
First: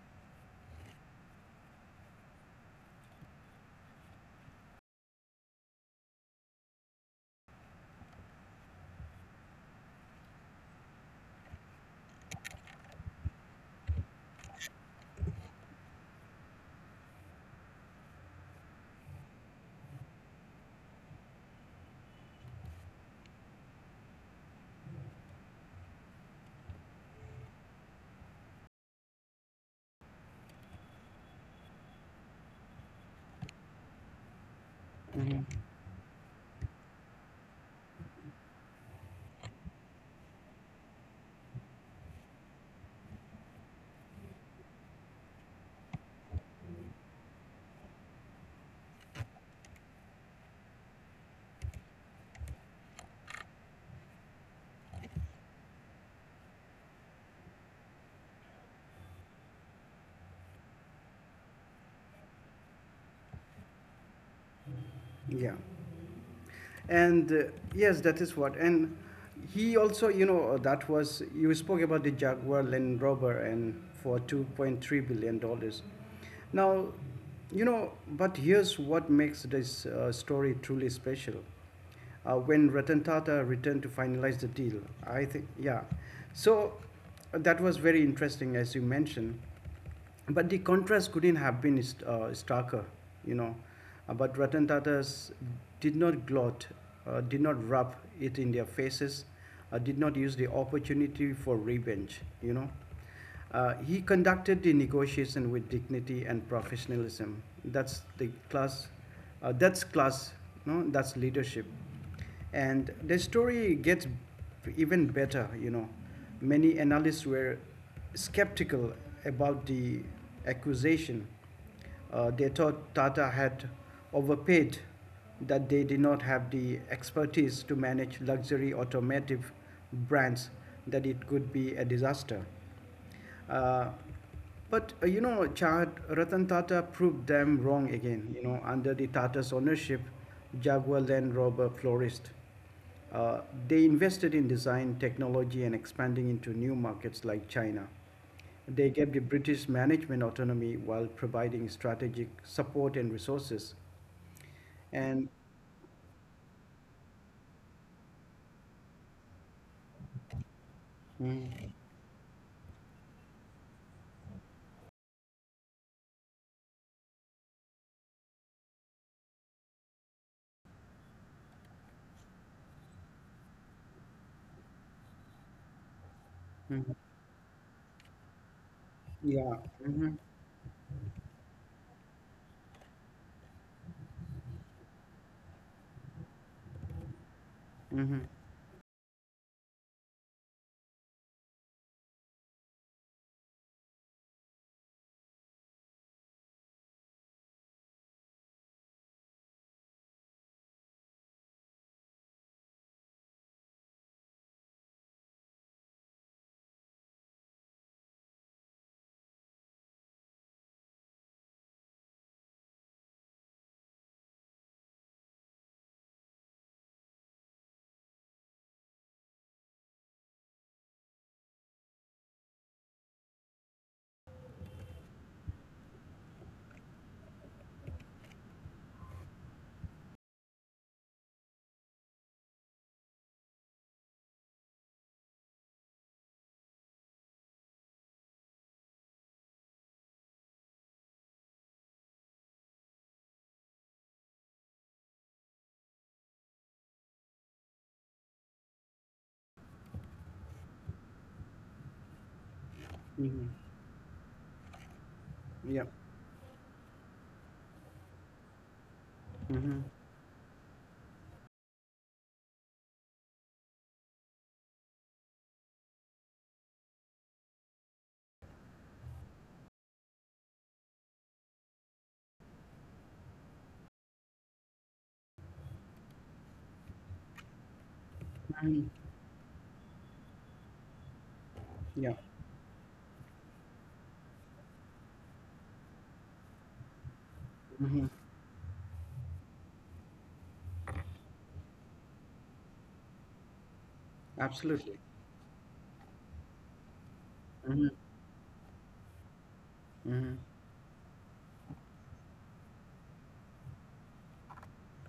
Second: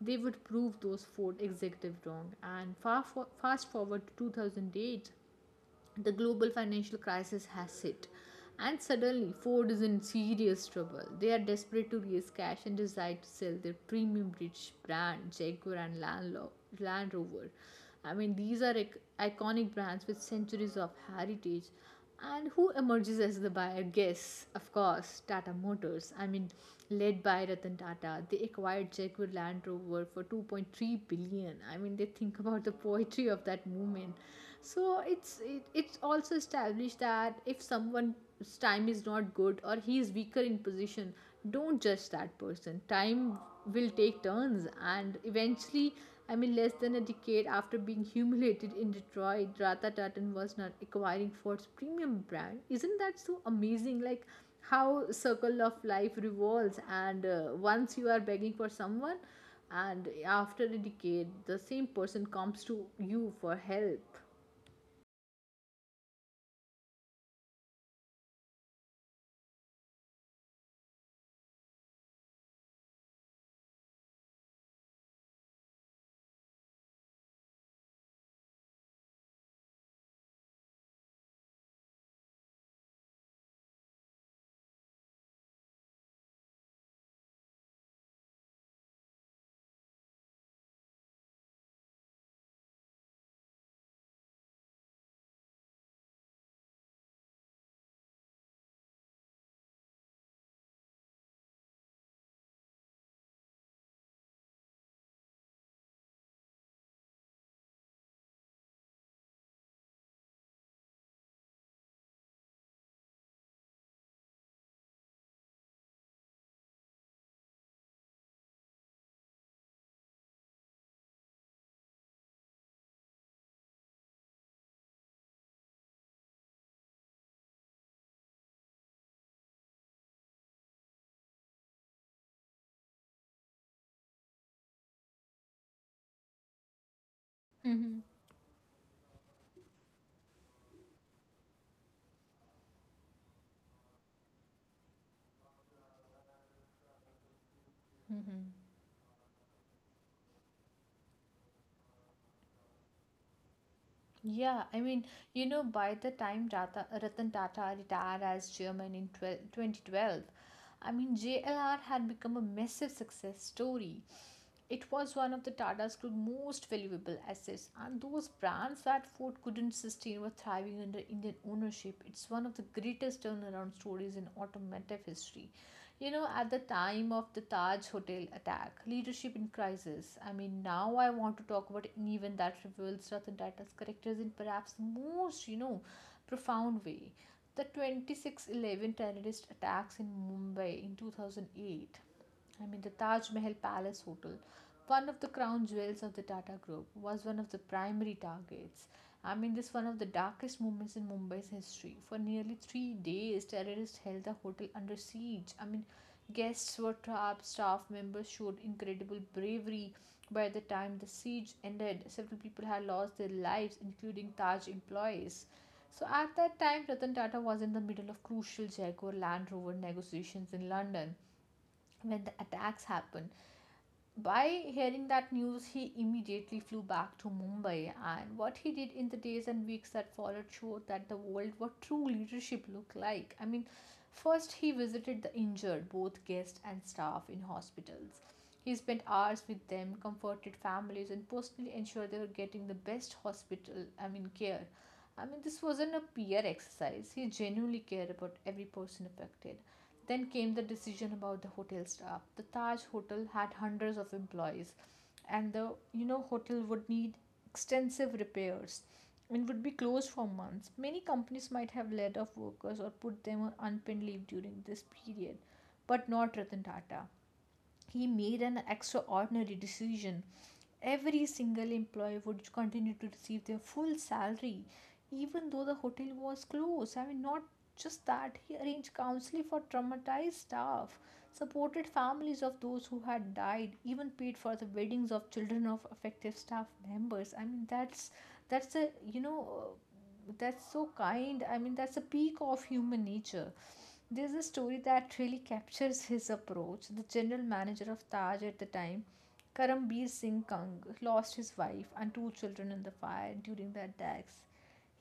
They would prove those Ford executives wrong. And fast forward to 2008, the global financial crisis has hit, and suddenly Ford is in serious trouble. They are desperate to raise cash and decide to sell their premium British brand, Jaguar and Land Rover. I mean, these are iconic brands with centuries of heritage. And who emerges as the buyer? Guess, of course, Tata Motors. I mean, led by Ratan Tata, they acquired Jaguar Land Rover for 2.3 billion. I mean, they think about the poetry of that movement. So it's also established that if someone's time is not good or he is weaker in position, don't judge that person. Time will take turns, and eventually, I mean, less than a decade after being humiliated in Detroit, ratha tartan was not acquiring Ford's premium brand. Isn't that so amazing? Like, how circle of life revolves. And once you are begging for someone, and after a decade, the same person comes to you for help. Yeah. And yes, that is what. And he also, that was, you spoke about the Jaguar Land Rover and for $2.3 billion. Now, but here's what makes this story truly special. When Ratan Tata returned to finalize the deal, I think, yeah, so that was very interesting as you mentioned. But the contrast couldn't have been starker, you know. But Ratan Tatas did not gloat, did not rub it in their faces, did not use the opportunity for revenge. He conducted the negotiation with dignity and professionalism. That's the class, that's class. No, that's leadership. And the story gets even better. Many analysts were skeptical about the accusation. They thought Tata had overpaid, that they did not have the expertise to manage luxury automotive brands, that it could be a disaster. uh, but, Chad, Ratan Tata proved them wrong Mhm, again. You know, under the Tata's ownership, Jaguar Land Rover flourished. Uh, they invested in design, technology, and expanding into new markets like China. mhm. They gave the British management autonomy while providing strategic support and resources. Yeah, I mean, And you know, by the time Ratan Tata retired as chairman in 12 2012, I mean, mm, JLR had become a massive success story. It was one of the Tata's group's most valuable assets, and those brands that Ford couldn't sustain were thriving under Indian ownership. It's one of the greatest turnaround stories in automotive history. You know, at the time of the Taj Hotel attack, leadership in yeah, crisis. I mean, now I want to talk about an event that reveals Ratan Tata's characters in perhaps the most, you know, profound way. The hmm, 26/11 terrorist attacks in Mumbai in 2008. I mean, the Taj Mahal Palace Hotel, one of the crown jewels of the Tata Group, was one of the primary targets. I mean, this one of the darkest moments in Mumbai's history. For nearly 3 days, terrorists held the hotel under siege. I mean, guests were trapped, staff members showed incredible bravery. By the time the siege ended, several people had lost their lives, including Taj employees. So at that time, Ratan Tata was in the middle of crucial Jaguar Land Rover negotiations in London when the attacks happened. By hearing that news, he immediately flew back to Mumbai, and what he did in the days and weeks that followed showed that the world what true leadership looked like. I mean, first he visited the injured, both guests and staff in hospitals. He spent hours with them, comforted families, and personally ensured they were getting the best hospital, I mean, care. I mean, this wasn't a peer exercise. He genuinely cared about every person affected. Then came the decision about the hotel staff. The Taj Hotel had hmm, hundreds of employees, and the yeah, you know hotel would need extensive repairs and would be hmm, closed for months. Many companies might have laid off workers or put them on unpaid leave during this period, but not Ratan Tata. He made an extraordinary decision. Every single employee would continue to receive their full salary, even though the hotel was closed. I mean, not just that, he arranged counseling for traumatized staff, supported yeah, families of those who had died, even paid for the weddings of children of affected staff members. I mean, hmm, that's a you know. That's so kind. I mean, that's a peak of human nature. There's a story absolutely, that really captures his approach. The general hmm, manager of Taj at the time, Karambir hmm, Singh Kang, lost his wife and two children in the fire during the attacks.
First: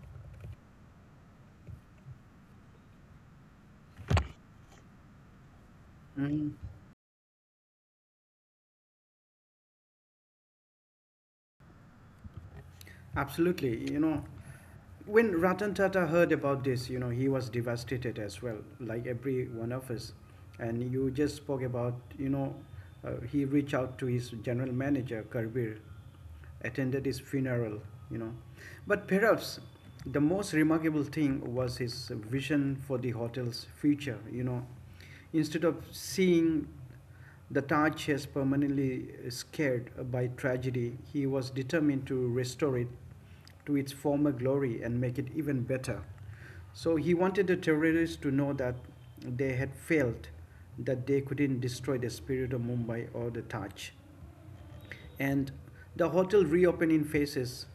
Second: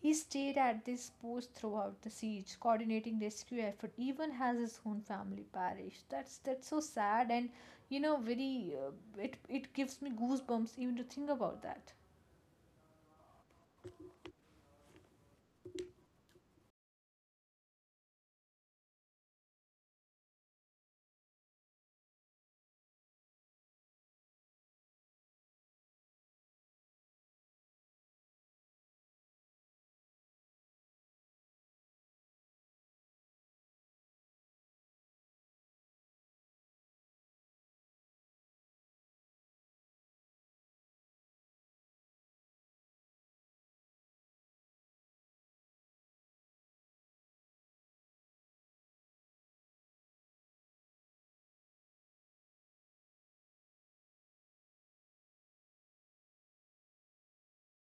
He stayed at this post throughout the siege, coordinating rescue effort, even has his own family parish. That's hmm. that's so sad, and you know very it gives me goosebumps even to think about that. Absolutely. You know, when Ratan Tata heard about this, he was devastated as well, like every one of us. And you just spoke about, he reached out to his general manager, Karbir, attended his funeral, you know. But perhaps the most remarkable thing was his vision for the hotel's future. Instead of seeing the Taj has permanently scared by tragedy. He was determined to restore it to its former glory and make it even better. So he wanted the terrorists to know that they had failed, that they couldn't destroy the spirit of Mumbai or the Taj. And the hotel reopened in phases,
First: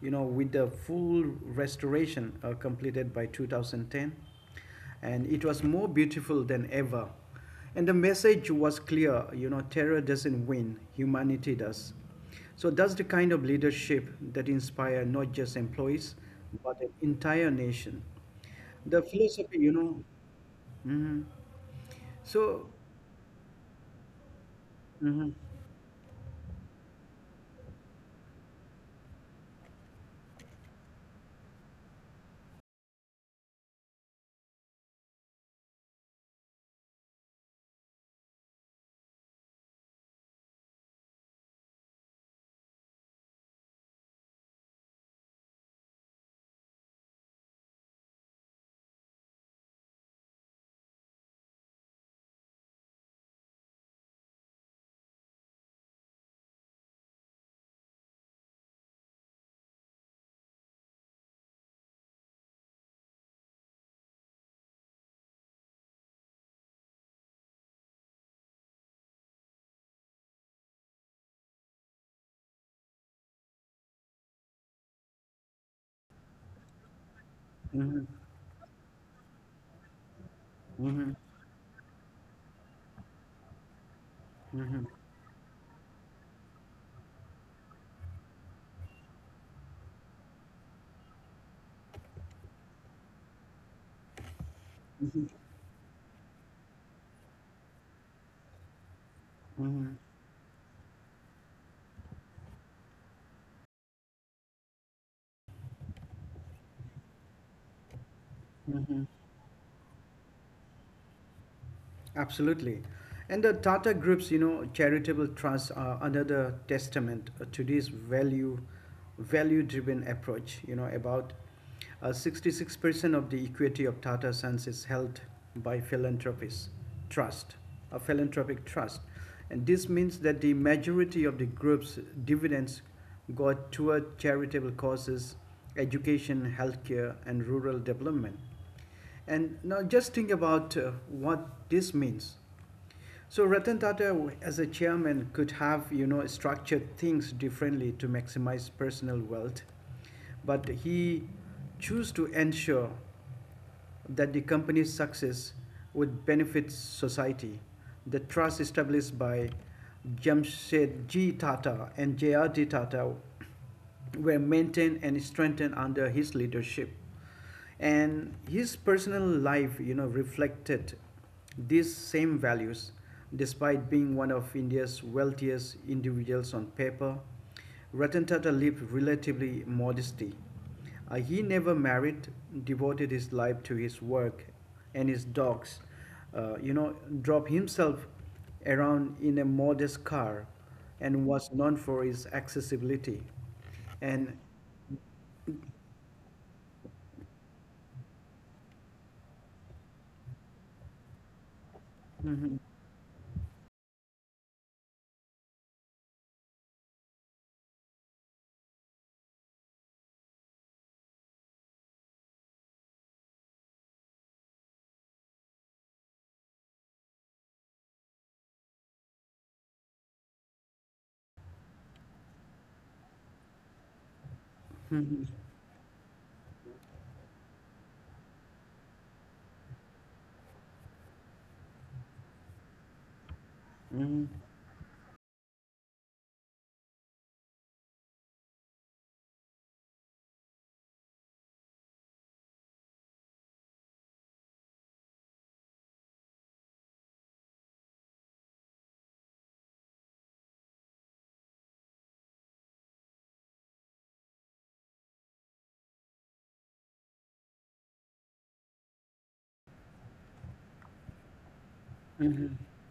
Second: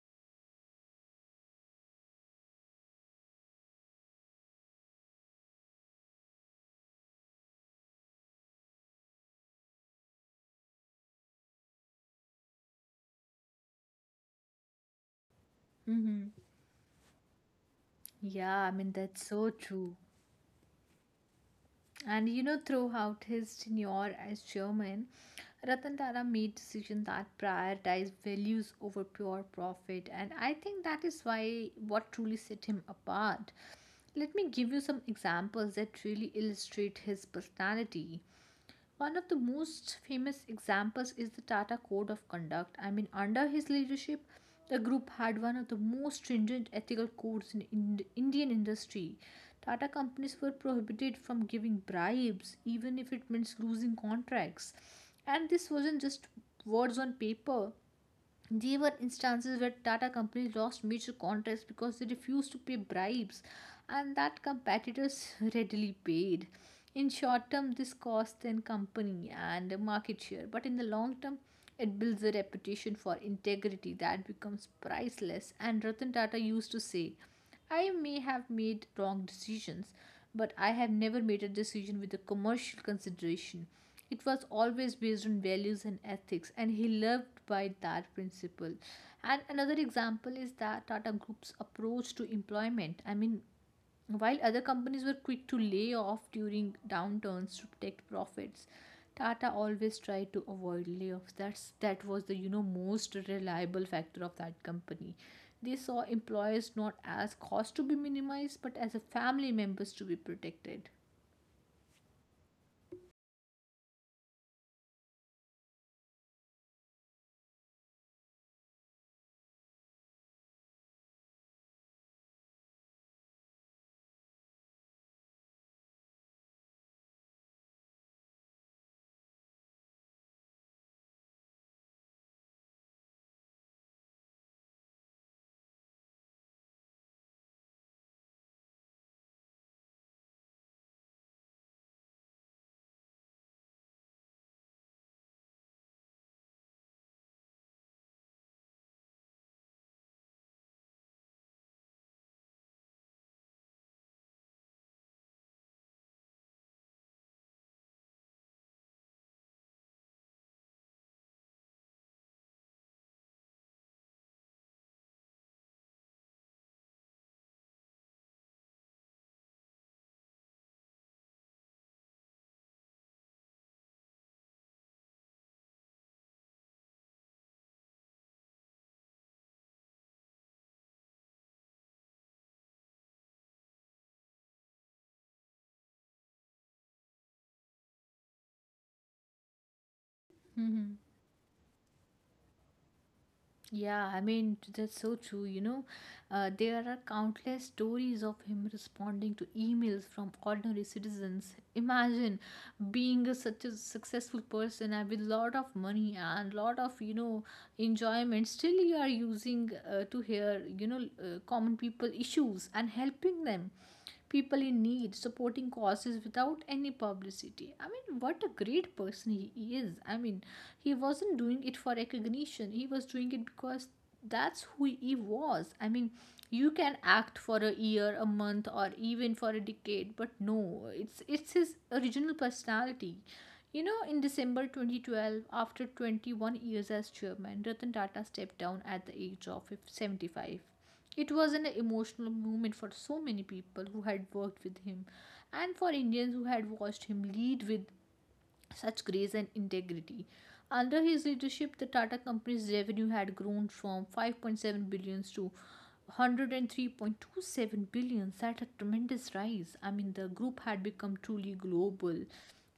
with the full restoration completed by 2010. And it was more beautiful than ever. And the message was clear: terror doesn't win, humanity does. So that's the kind of leadership that inspires not just employees Mm-hmm. but an entire nation, Yeah, I the mean, that's philosophy so you know true. Mhm. And you So, know, throughout his tenure as chairman, mhm, Ratan Tata made decisions that prioritize values over pure profit, and I think that is why what truly set him apart. Let me give you some examples that really illustrate his personality. One of the most famous examples is the Tata Code of Conduct. I mean, under his leadership, the group had one of the most stringent ethical codes in Indian industry. Tata companies were prohibited from giving bribes, even if it means losing contracts. And this wasn't just words on paper, there were instances where Tata companies lost major contracts because they refused to pay bribes and that competitors readily paid. In short term, this costs the company and market share, but in the long term, it builds a reputation for integrity that becomes priceless. And Ratan Tata used to say, I may have made wrong decisions, but I have never made a decision with a commercial consideration. It was mhm, always based on values and ethics, and he lived by that principle. And another example is that Tata Group's approach to employment. I mean, while other companies were quick to lay off during downturns to protect profits, Tata mhm, mhm, always tried to avoid layoffs. That was the you know most reliable factor of that company. They saw employees not as cost to be minimized, but mhm. as a family members to be protected. Absolutely. And the Tata Group's, charitable trusts are another testament to this value-driven approach. You know, about 66% of the equity of Tata Sons is held by philanthropists, trust, a philanthropic trust. And this means that the majority of the group's dividends go toward charitable causes, education, healthcare, and rural development. And now just think about what this means. So Ratan Tata, as a chairman, could have structured things differently to maximize personal wealth, but he chose to ensure that the company's success would benefit society. The trust established by Jamshedji Tata and J.R.D. Tata were maintained and strengthened under his leadership. And his personal life, reflected these same values. Despite being one of India's wealthiest individuals on paper, Ratan Tata lived relatively modestly. He never married, devoted his life to his work and his dogs, uh, you know drove himself around in a modest car, Mm-hmm. and was known for his accessibility. Yeah, I And mean, that's so true. You know, there are countless stories of him responding to emails from ordinary citizens. Imagine being a, such a successful person and with lot of money and lot of, you know, enjoyment. Still, you are using to hear, you know, common people issues and helping them people in need, supporting causes without any publicity. I mean, what a great person he is. I mean, he wasn't doing it for recognition, he was doing it because that's who he was. I mean, you can act for a year, a month, or even for a decade, but no, it's his original personality. You know, mhm. in December 2012, after 21 years as chairman, Ratan Tata stepped down at the age of 75. It was an emotional moment for so many people who had worked with him and for Indians who had watched him lead with such grace and integrity. Under his leadership, the Tata Company's revenue had grown from 5.7 billion to 103.27 billion. That's a tremendous rise. I mean, the group had become truly global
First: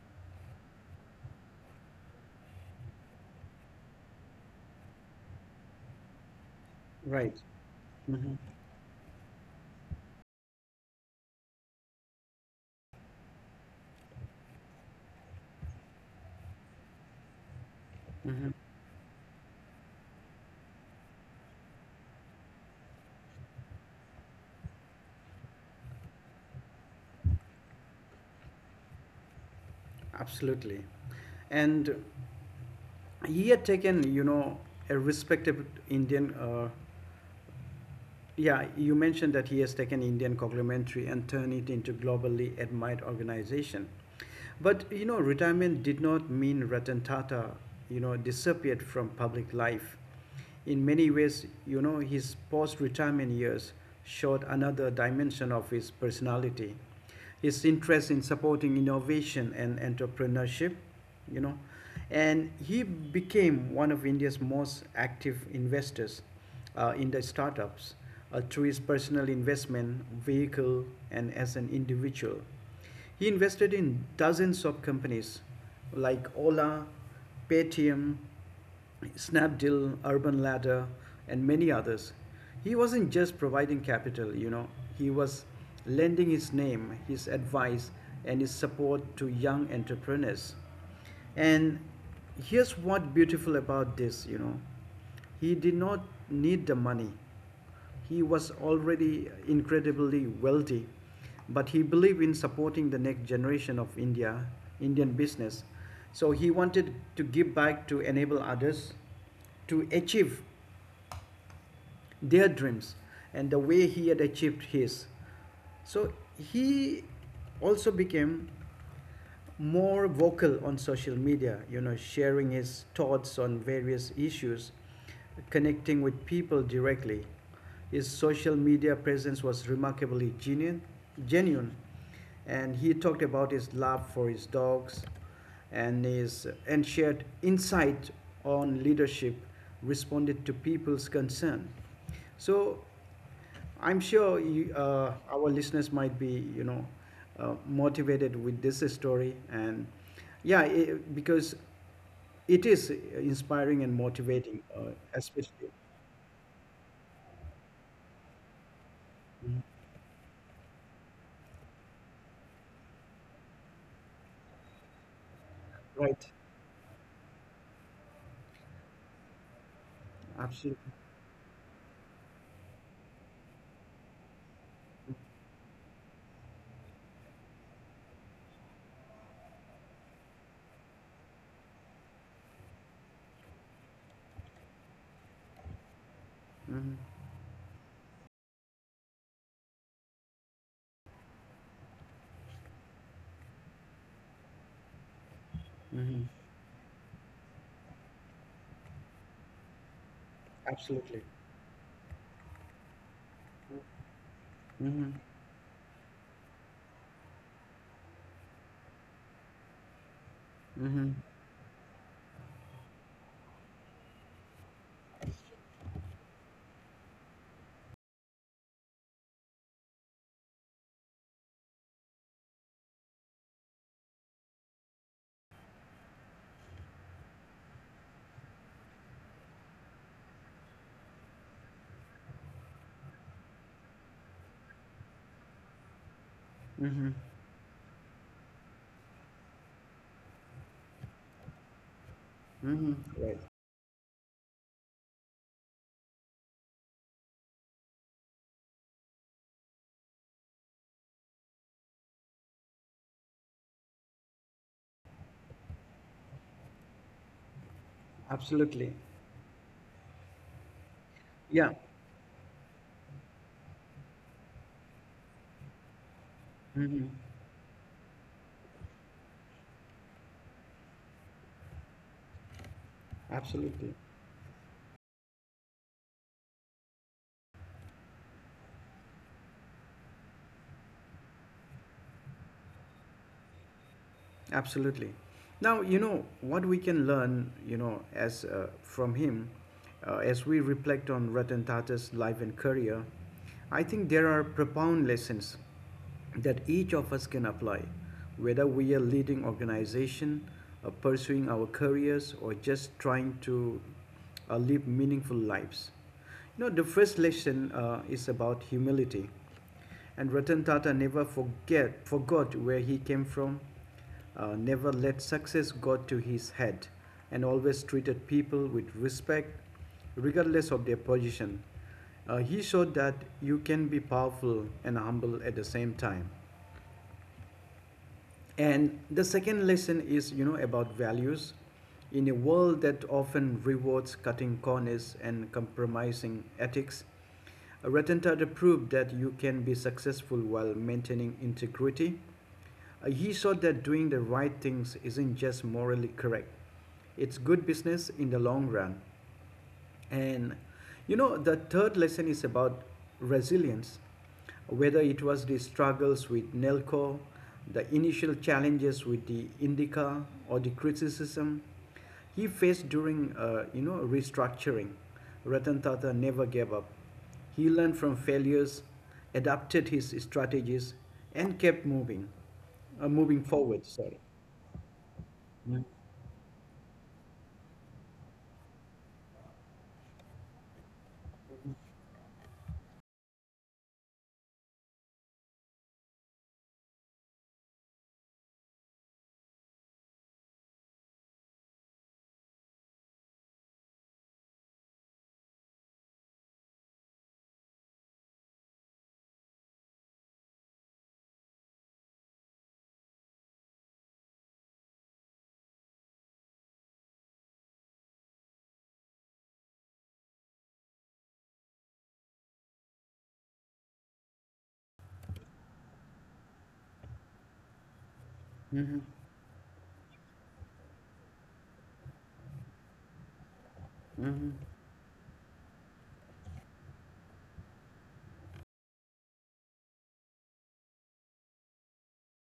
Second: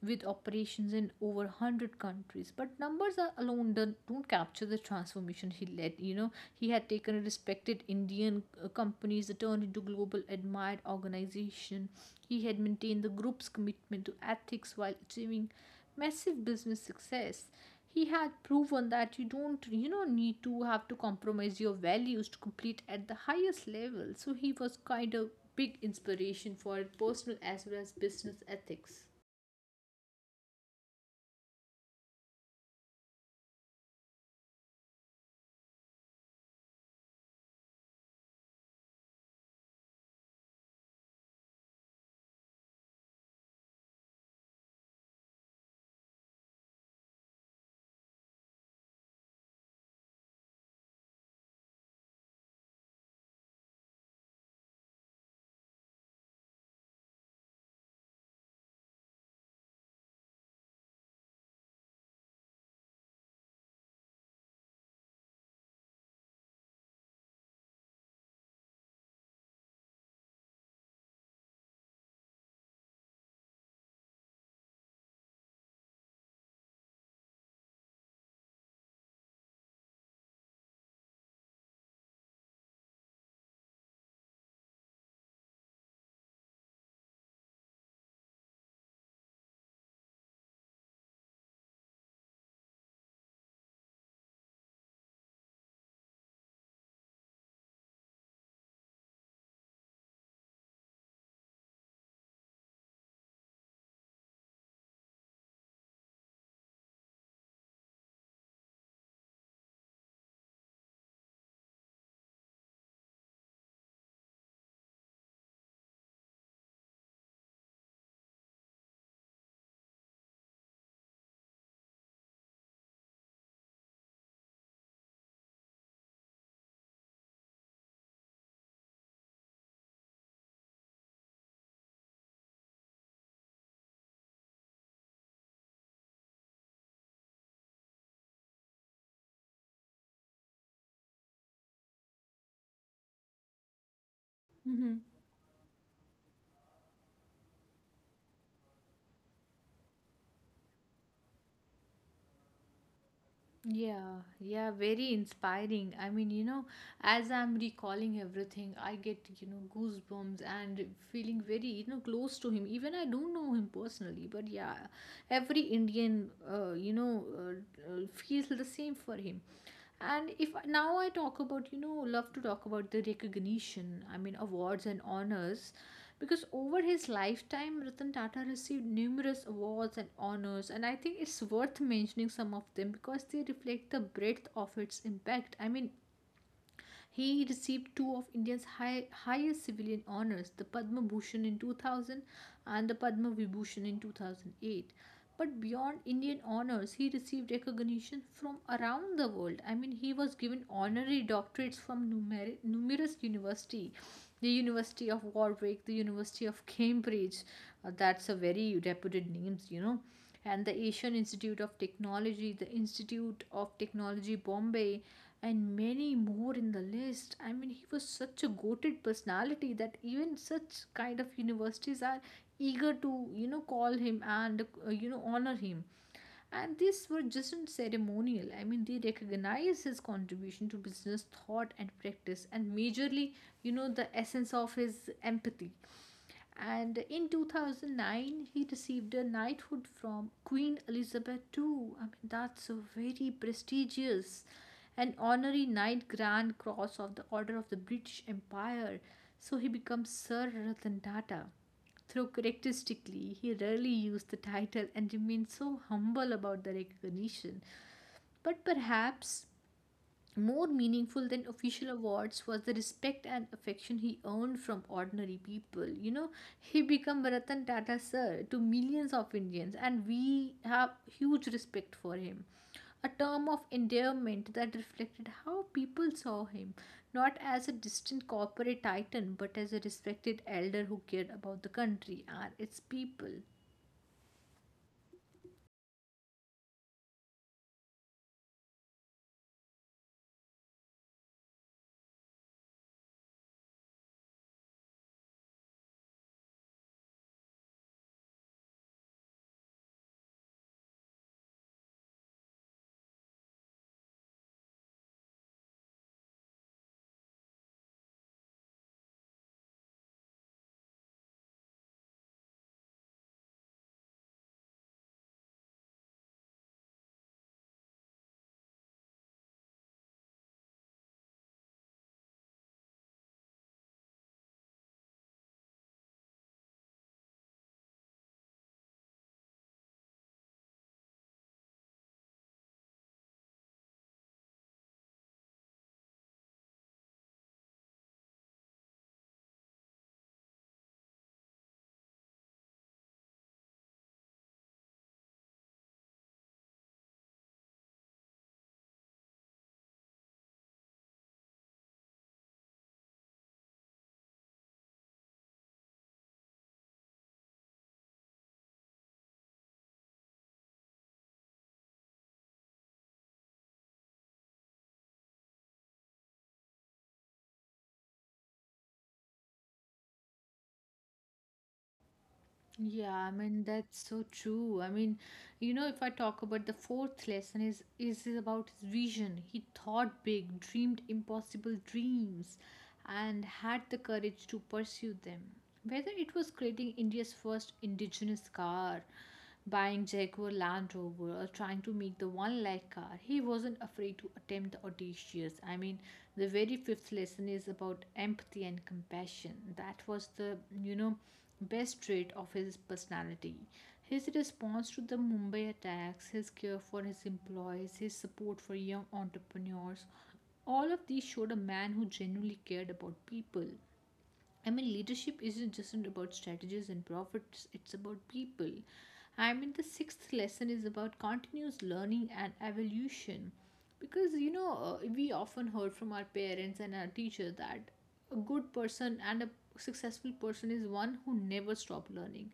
with operations in over 100 countries, but numbers are alone don't capture the transformation he led. You know, he had taken a Right. respected Mm-hmm. Indian company's companies, turned into global admired organization. He had maintained the group's commitment to ethics while achieving massive business success. He had Mm-hmm. proven that you don't, you know, need to have to compromise your values to compete at the highest level. So he was kind of big inspiration for personal as well as business ethics. Absolutely. And he had taken, a respected Indian, yeah, you mentioned that he has taken Indian conglomerate and turned it into globally admired organization. But, retirement did not mean Ratan Tata, disappeared from public life. In many ways, his post-retirement years showed another dimension of his personality, his interest in supporting innovation and entrepreneurship you know and he became one of India's most active investors, in the startups, through his personal investment vehicle and as an individual. He invested in dozens of companies like Ola, Paytm, Snapdeal, Urban Ladder, and many others. He wasn't just providing capital, you know, he was lending his name, his advice, and his support to young entrepreneurs. And here's what beautiful about this. He did not need the money. He was already incredibly wealthy, but he believed in supporting the next generation of India, Indian business. So he wanted to give back to enable others to achieve their dreams and the way he had achieved his. So he also became more vocal on social media, you know, sharing his thoughts on various issues, connecting with people directly. His social media presence was remarkably genuine, and he talked about his love for his dogs and shared insight on leadership, responded to people's concern. So I'm sure you, Mm-hmm. uh, our listeners might be. Motivated with this story. And yeah, because it is inspiring and Yeah, yeah, motivating, very especially. inspiring. I mean, you know, as I'm recalling everything, I get, you know, Mhm. goosebumps and feeling very, you know, close to him. Even I don't know him personally, but yeah, every Indian, Right. Feels the same for him. And if now I Absolutely. talk about, you know, love to talk about the recognition, I mean, awards and honors because over his lifetime Ratan Tata received numerous awards and honors, and I think it's worth mentioning some of them because they reflect the breadth of its impact. I mean, Hmm. he received two of India's highest civilian honors, the Padma Bhushan in 2000 and the Padma Vibhushan in 2008. But beyond Indian Hmm. honors, he received recognition from around the world. I mean, he was given honorary Absolutely. doctorates from numerous universities, the University Hmm. of Warwick, the University of Cambridge. That's a very reputed names, you know. And the Asian Hmm. Institute of Technology, the Institute of Technology Bombay, and many more in the list. I mean, he was such a goated personality that even such kind of universities are eager to, you know, call him and, you know, honor him, and these were just ceremonial. I mean, they recognize his contribution to business thought and practice, and majorly, you know, the essence of his empathy. And Hmm. in 2009 he received a knighthood from Queen Elizabeth II. I mean, that's a Hmm. very prestigious, an honorary Knight Grand Cross of the Order of the British Empire. So he becomes Sir Ratan Tata. Though characteristically, he rarely used the title and remained so humble about the recognition. But Absolutely. perhaps more meaningful than Yeah. official awards was the respect and affection he earned from ordinary people. You know, he Hmm. became Ratan Tata Sir to millions of Indians, and we have huge respect for him. A term of Absolutely. endearment that reflected how people saw him, not as a distant corporate titan, but as a respected elder who cared about the country and its people. Absolutely. Now, you know, what we can learn, you know, as from him, as we reflect on Ratan Tata's life and career, I think there are profound lessons that each of us can apply, whether we are leading organization, pursuing our careers, or just trying to live meaningful lives. You know, the first lesson is about humility. And Ratan Tata never forget forgot where he came from, never let success got to his head, and always treated people with respect, regardless of their position. He showed that you can be powerful and humble at the same time. And the second lesson is, you know, about values. In a world that often rewards cutting corners and compromising ethics, Ratan Tata proved that you can be successful while maintaining integrity. He saw that doing the right things isn't just morally correct, it's good business in the long run. And, you know, the third lesson is about resilience, whether it was the struggles with Nelco, the initial challenges with the Indica, or the criticism he faced during restructuring. Ratan Tata never gave up. He learned from failures, adapted his strategies, and kept moving Yeah, uh, I moving mean forward, that's sorry. so true. I mean, you know, if I talk about the fourth lesson, is about his vision. He thought big, dreamed impossible dreams, and had the courage to pursue them. Whether it was creating India's first indigenous car, buying Jaguar Land Rover, or trying to make the one lakh car, he wasn't afraid to attempt the audacious. I mean, the very fifth lesson is about empathy and compassion. That was the you know best trait of his personality. His response to the Mumbai attacks, his care for his employees, his support for young entrepreneurs, all of these showed a man who genuinely cared about people. I mean, leadership isn't just about strategies and profits, it's about people. Mm-hmm. I mean, the sixth lesson is about continuous learning and evolution. Because, you know, we often heard from our parents and our teacher that a good person and a successful person is one who never stop learning,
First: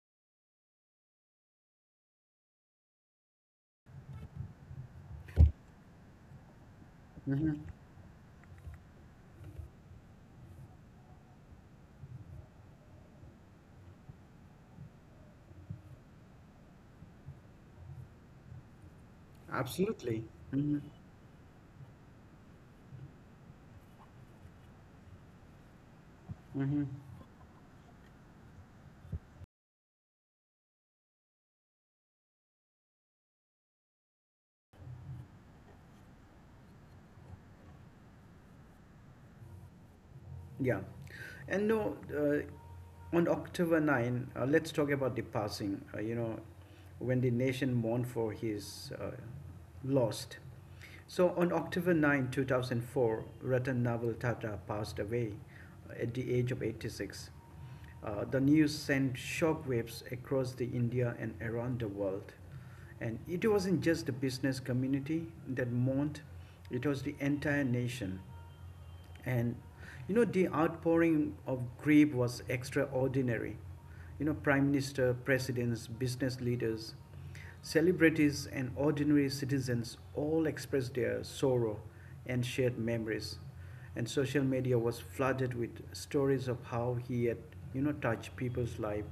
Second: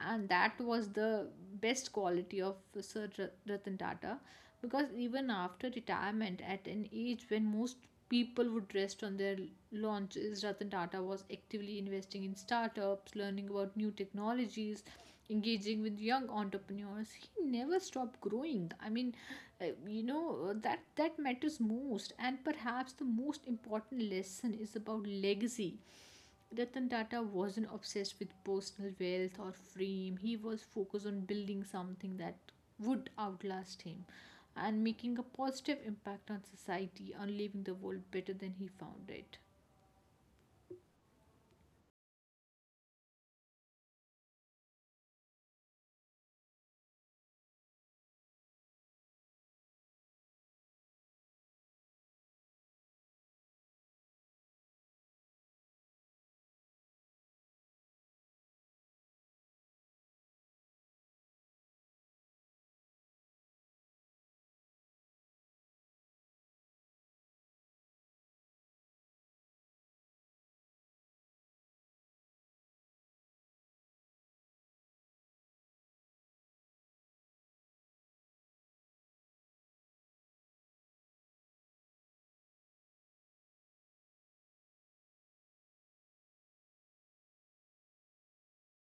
and that was the best quality of Sir Ratan Tata, because even after retirement at an age when most people would rest on their launches, Ratan Tata was actively investing in startups, learning about new technologies, engaging with young entrepreneurs. He never stopped growing. I mean you Absolutely. know, that Mhm. that matters most, and perhaps the most important lesson is about legacy. Mhm. Ratan Tata wasn't obsessed with personal wealth or fame. He was focused on building something that would outlast him and making a positive impact on society and leaving the world better than he found it. Yeah, and no, on October 9, let's talk about the passing, when the nation mourned for his lost. So on October 9, 2004, Ratan Naval Tata passed away at the age of 86. The news sent shockwaves across the India and around the world. And it wasn't just the business community that mourned, it was the entire nation. And, you know, the outpouring of grief was extraordinary. You know, prime minister, presidents, business leaders, celebrities, and ordinary citizens all expressed their sorrow and shared memories. And social media was flooded with stories of how he had, you know, touched people's lives,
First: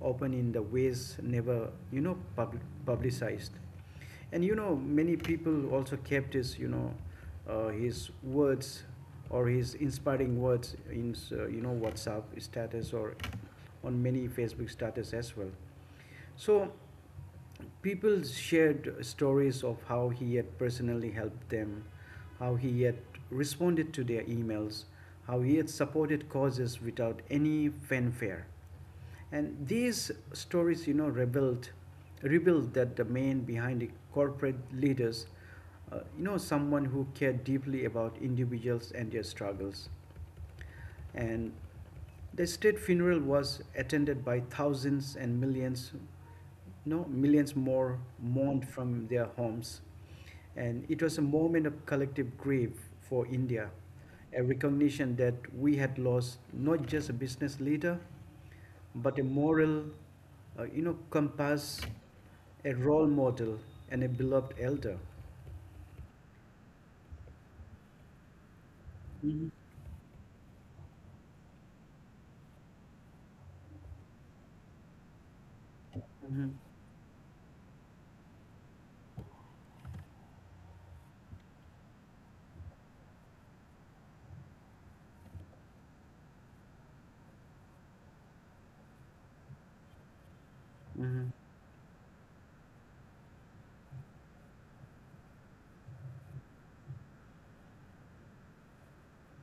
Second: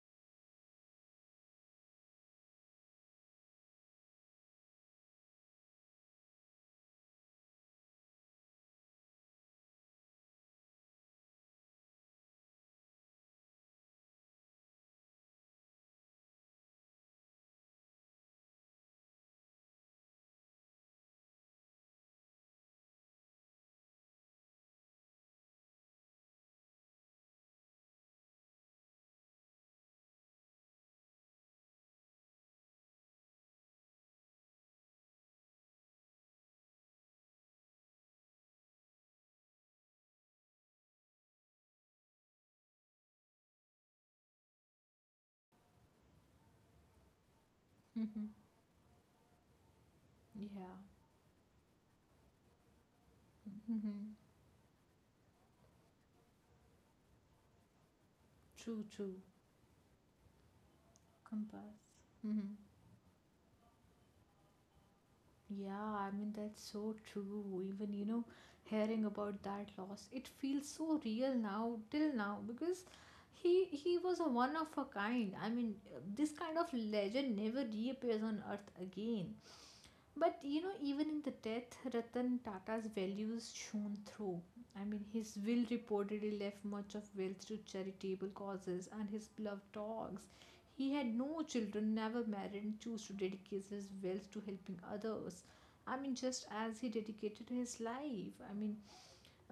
often in the ways never, publicized. And many people also kept his words or his inspiring words in, WhatsApp status or on many Facebook status as well. So people shared stories of how he had personally helped them, how he had responded to their emails, how he had supported causes without any fanfare. And these stories, rebuild that domain behind the corporate leaders, someone who cared deeply about individuals and their struggles. And the state funeral was attended by thousands and millions, no, millions more Mm-hmm. mourned from their homes. Yeah. And it was a moment of collective grief for India, Mm-hmm. a recognition that we had lost not just a business leader, True, but true. a moral, Compass. compass, Mm-hmm. a role model, and a beloved elder. Yeah, I mean, that's so true. Even, you know, hearing about Mhm. that loss, it feels so real now, till now, because he was a one of a kind. I mean, this kind Mhm. of legend never reappears on Earth again. But you know, even in the death, Ratan Tata's values shone through. I mean, his will reportedly left much of wealth to charitable causes and his beloved dogs. He had Mhm. no children, never married, and chose to dedicate his wealth to helping others. I mean, just as he dedicated his life. I mean,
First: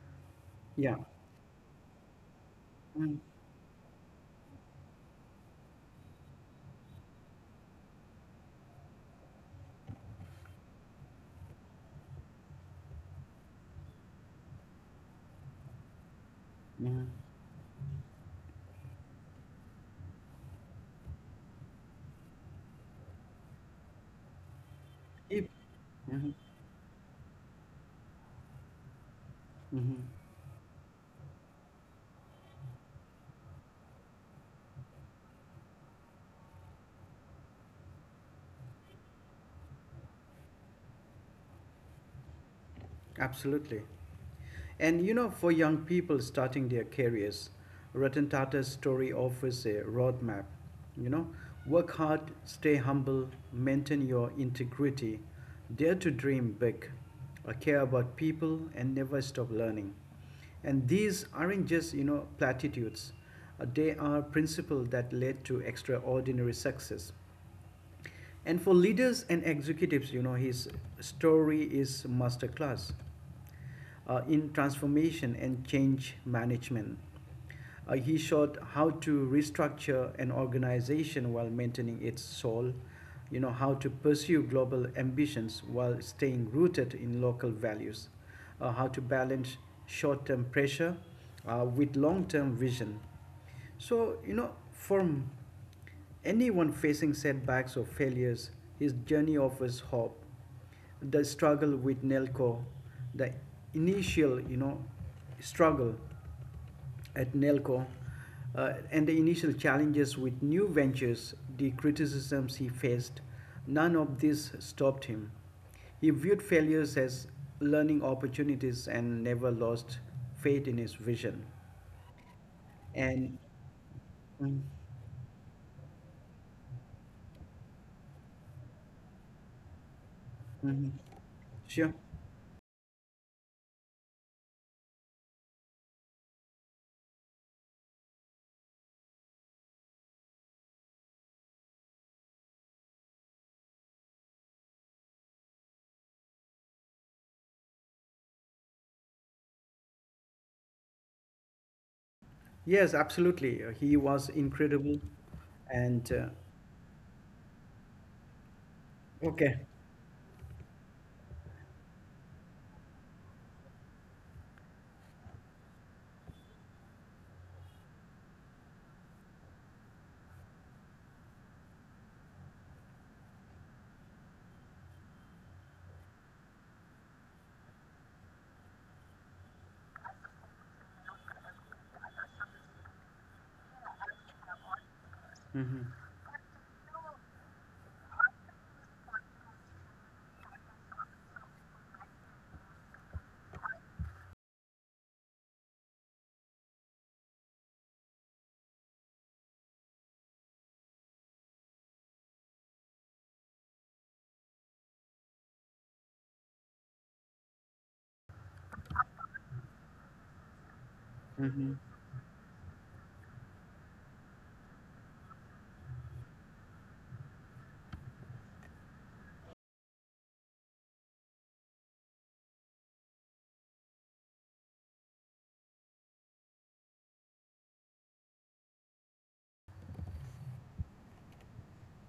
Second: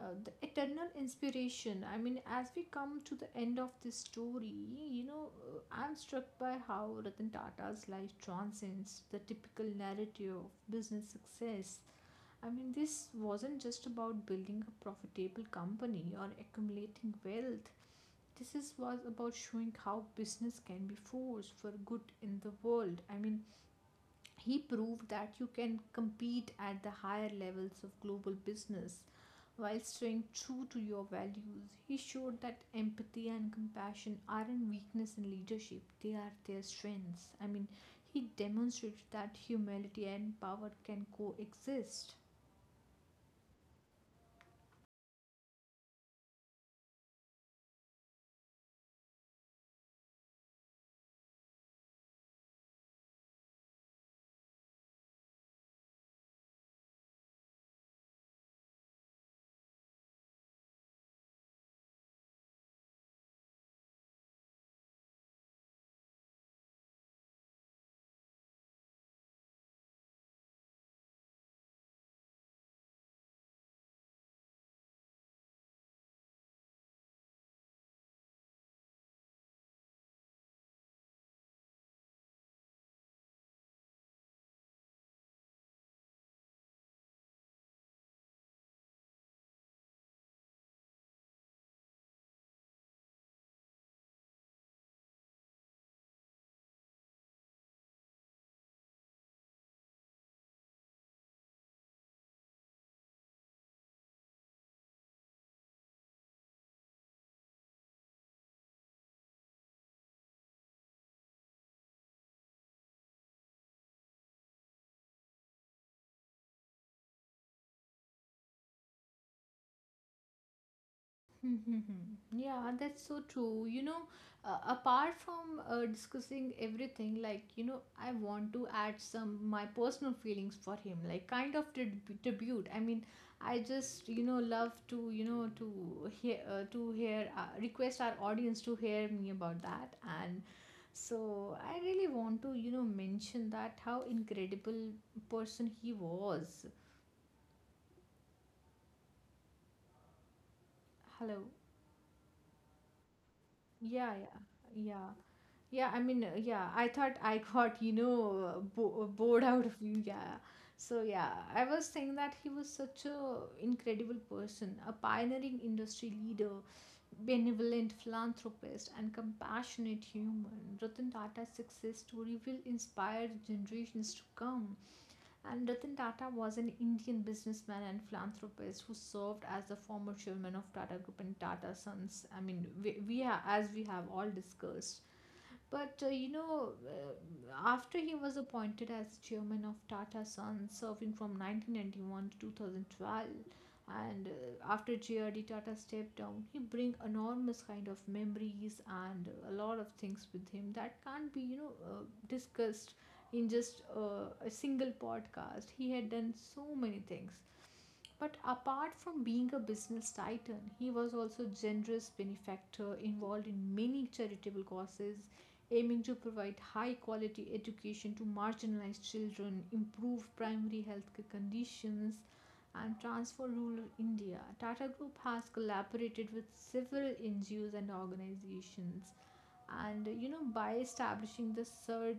the eternal Yeah. inspiration. I mean, as we come to Mhm. the end of this story, you know, I'm struck by how Ratan Tata's life transcends the typical narrative of business success. I mean, this wasn't just about building a profitable company or Mhm. accumulating wealth. Was about showing how business can be force for good in the world. I mean, he proved that you If- can mhm, compete at the higher levels of global business while Mhm. staying true to your values. He showed that empathy and compassion aren't weakness in leadership, they are their strengths. I mean, he demonstrated that humility and power can coexist. Absolutely. And for young people starting their careers, Ratan Tata's story offers a roadmap. You know, work hard, stay humble, maintain your integrity, dare to dream big, care about people, and never stop learning. And these aren't just, platitudes. They are principles that led to extraordinary success. And for leaders and executives, his story is masterclass in transformation and change management. He showed how to restructure an organization while maintaining its soul, how to pursue global ambitions while staying rooted in local values, how to balance short term pressure with long term vision. So, for anyone facing setbacks or failures, his journey offers hope. The struggle with Nelco, the initial, struggle at Nelco, and the initial challenges with new ventures, the criticisms he faced, none of this stopped him. He viewed failures as learning opportunities and never lost faith in his vision. Yeah, that's so And true. Mhm, Apart from discussing everything, like, I want to add some my personal feelings for him, mhm. like kind of Sure. tribute. I mean, I just, love to, you know, to hear, request our audience to hear me about that. And so I really want to, mention that how incredible person he was. Hello. Yes, absolutely. He Yeah, yeah, was yeah. incredible. Yeah, I And mean, yeah, I thought I got, bored out of okay. you. Yeah. So, yeah, I was saying that he was such a incredible person, a pioneering industry leader, benevolent philanthropist, and compassionate human. Ratan Tata's success story will inspire generations to come. And Ratan Tata was an Indian businessman and philanthropist who served as the former chairman of Tata Group and Tata Sons. I mean, we as we have all discussed, Hmm. but after he was appointed as chairman of Tata Sons, serving from 1991 to 2012, and after JRD Tata stepped down, he bring enormous kind of memories and a lot of things with him that can't be discussed in just a single podcast. He had done so many things. But apart from being a business titan, he was also a Hmm. generous benefactor involved in many charitable causes, aiming to provide high quality education to marginalized children, improve primary health conditions, and transform rural India. Tata Group has collaborated with several NGOs and organizations, and by establishing the Sir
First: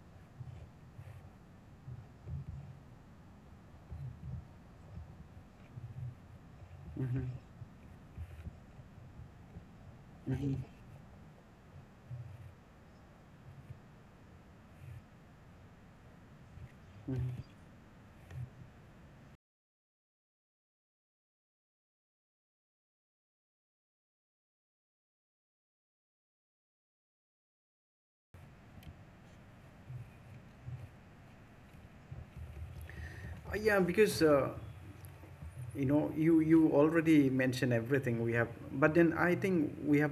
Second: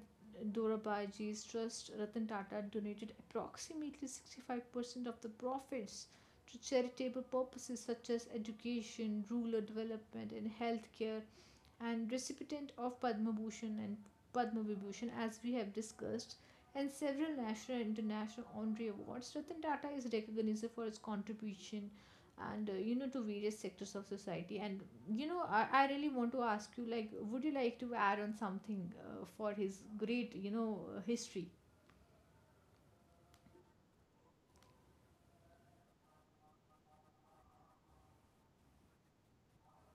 Dorabaji's trust, Ratan Tata donated approximately 65% of the profits to charitable Hmm. purposes such as education, rural development, and Hmm. healthcare, and recipient of Padma Bhushan and Padma Vibhushan, as we have discussed, and several Hmm. national and international honorary awards, Ratan Tata is recognized for his contribution and to various sectors of society. And I really want to ask you, like, would you like to add on something for his great, history? Yeah, because you know, you already mentioned everything we have, but then I think we have,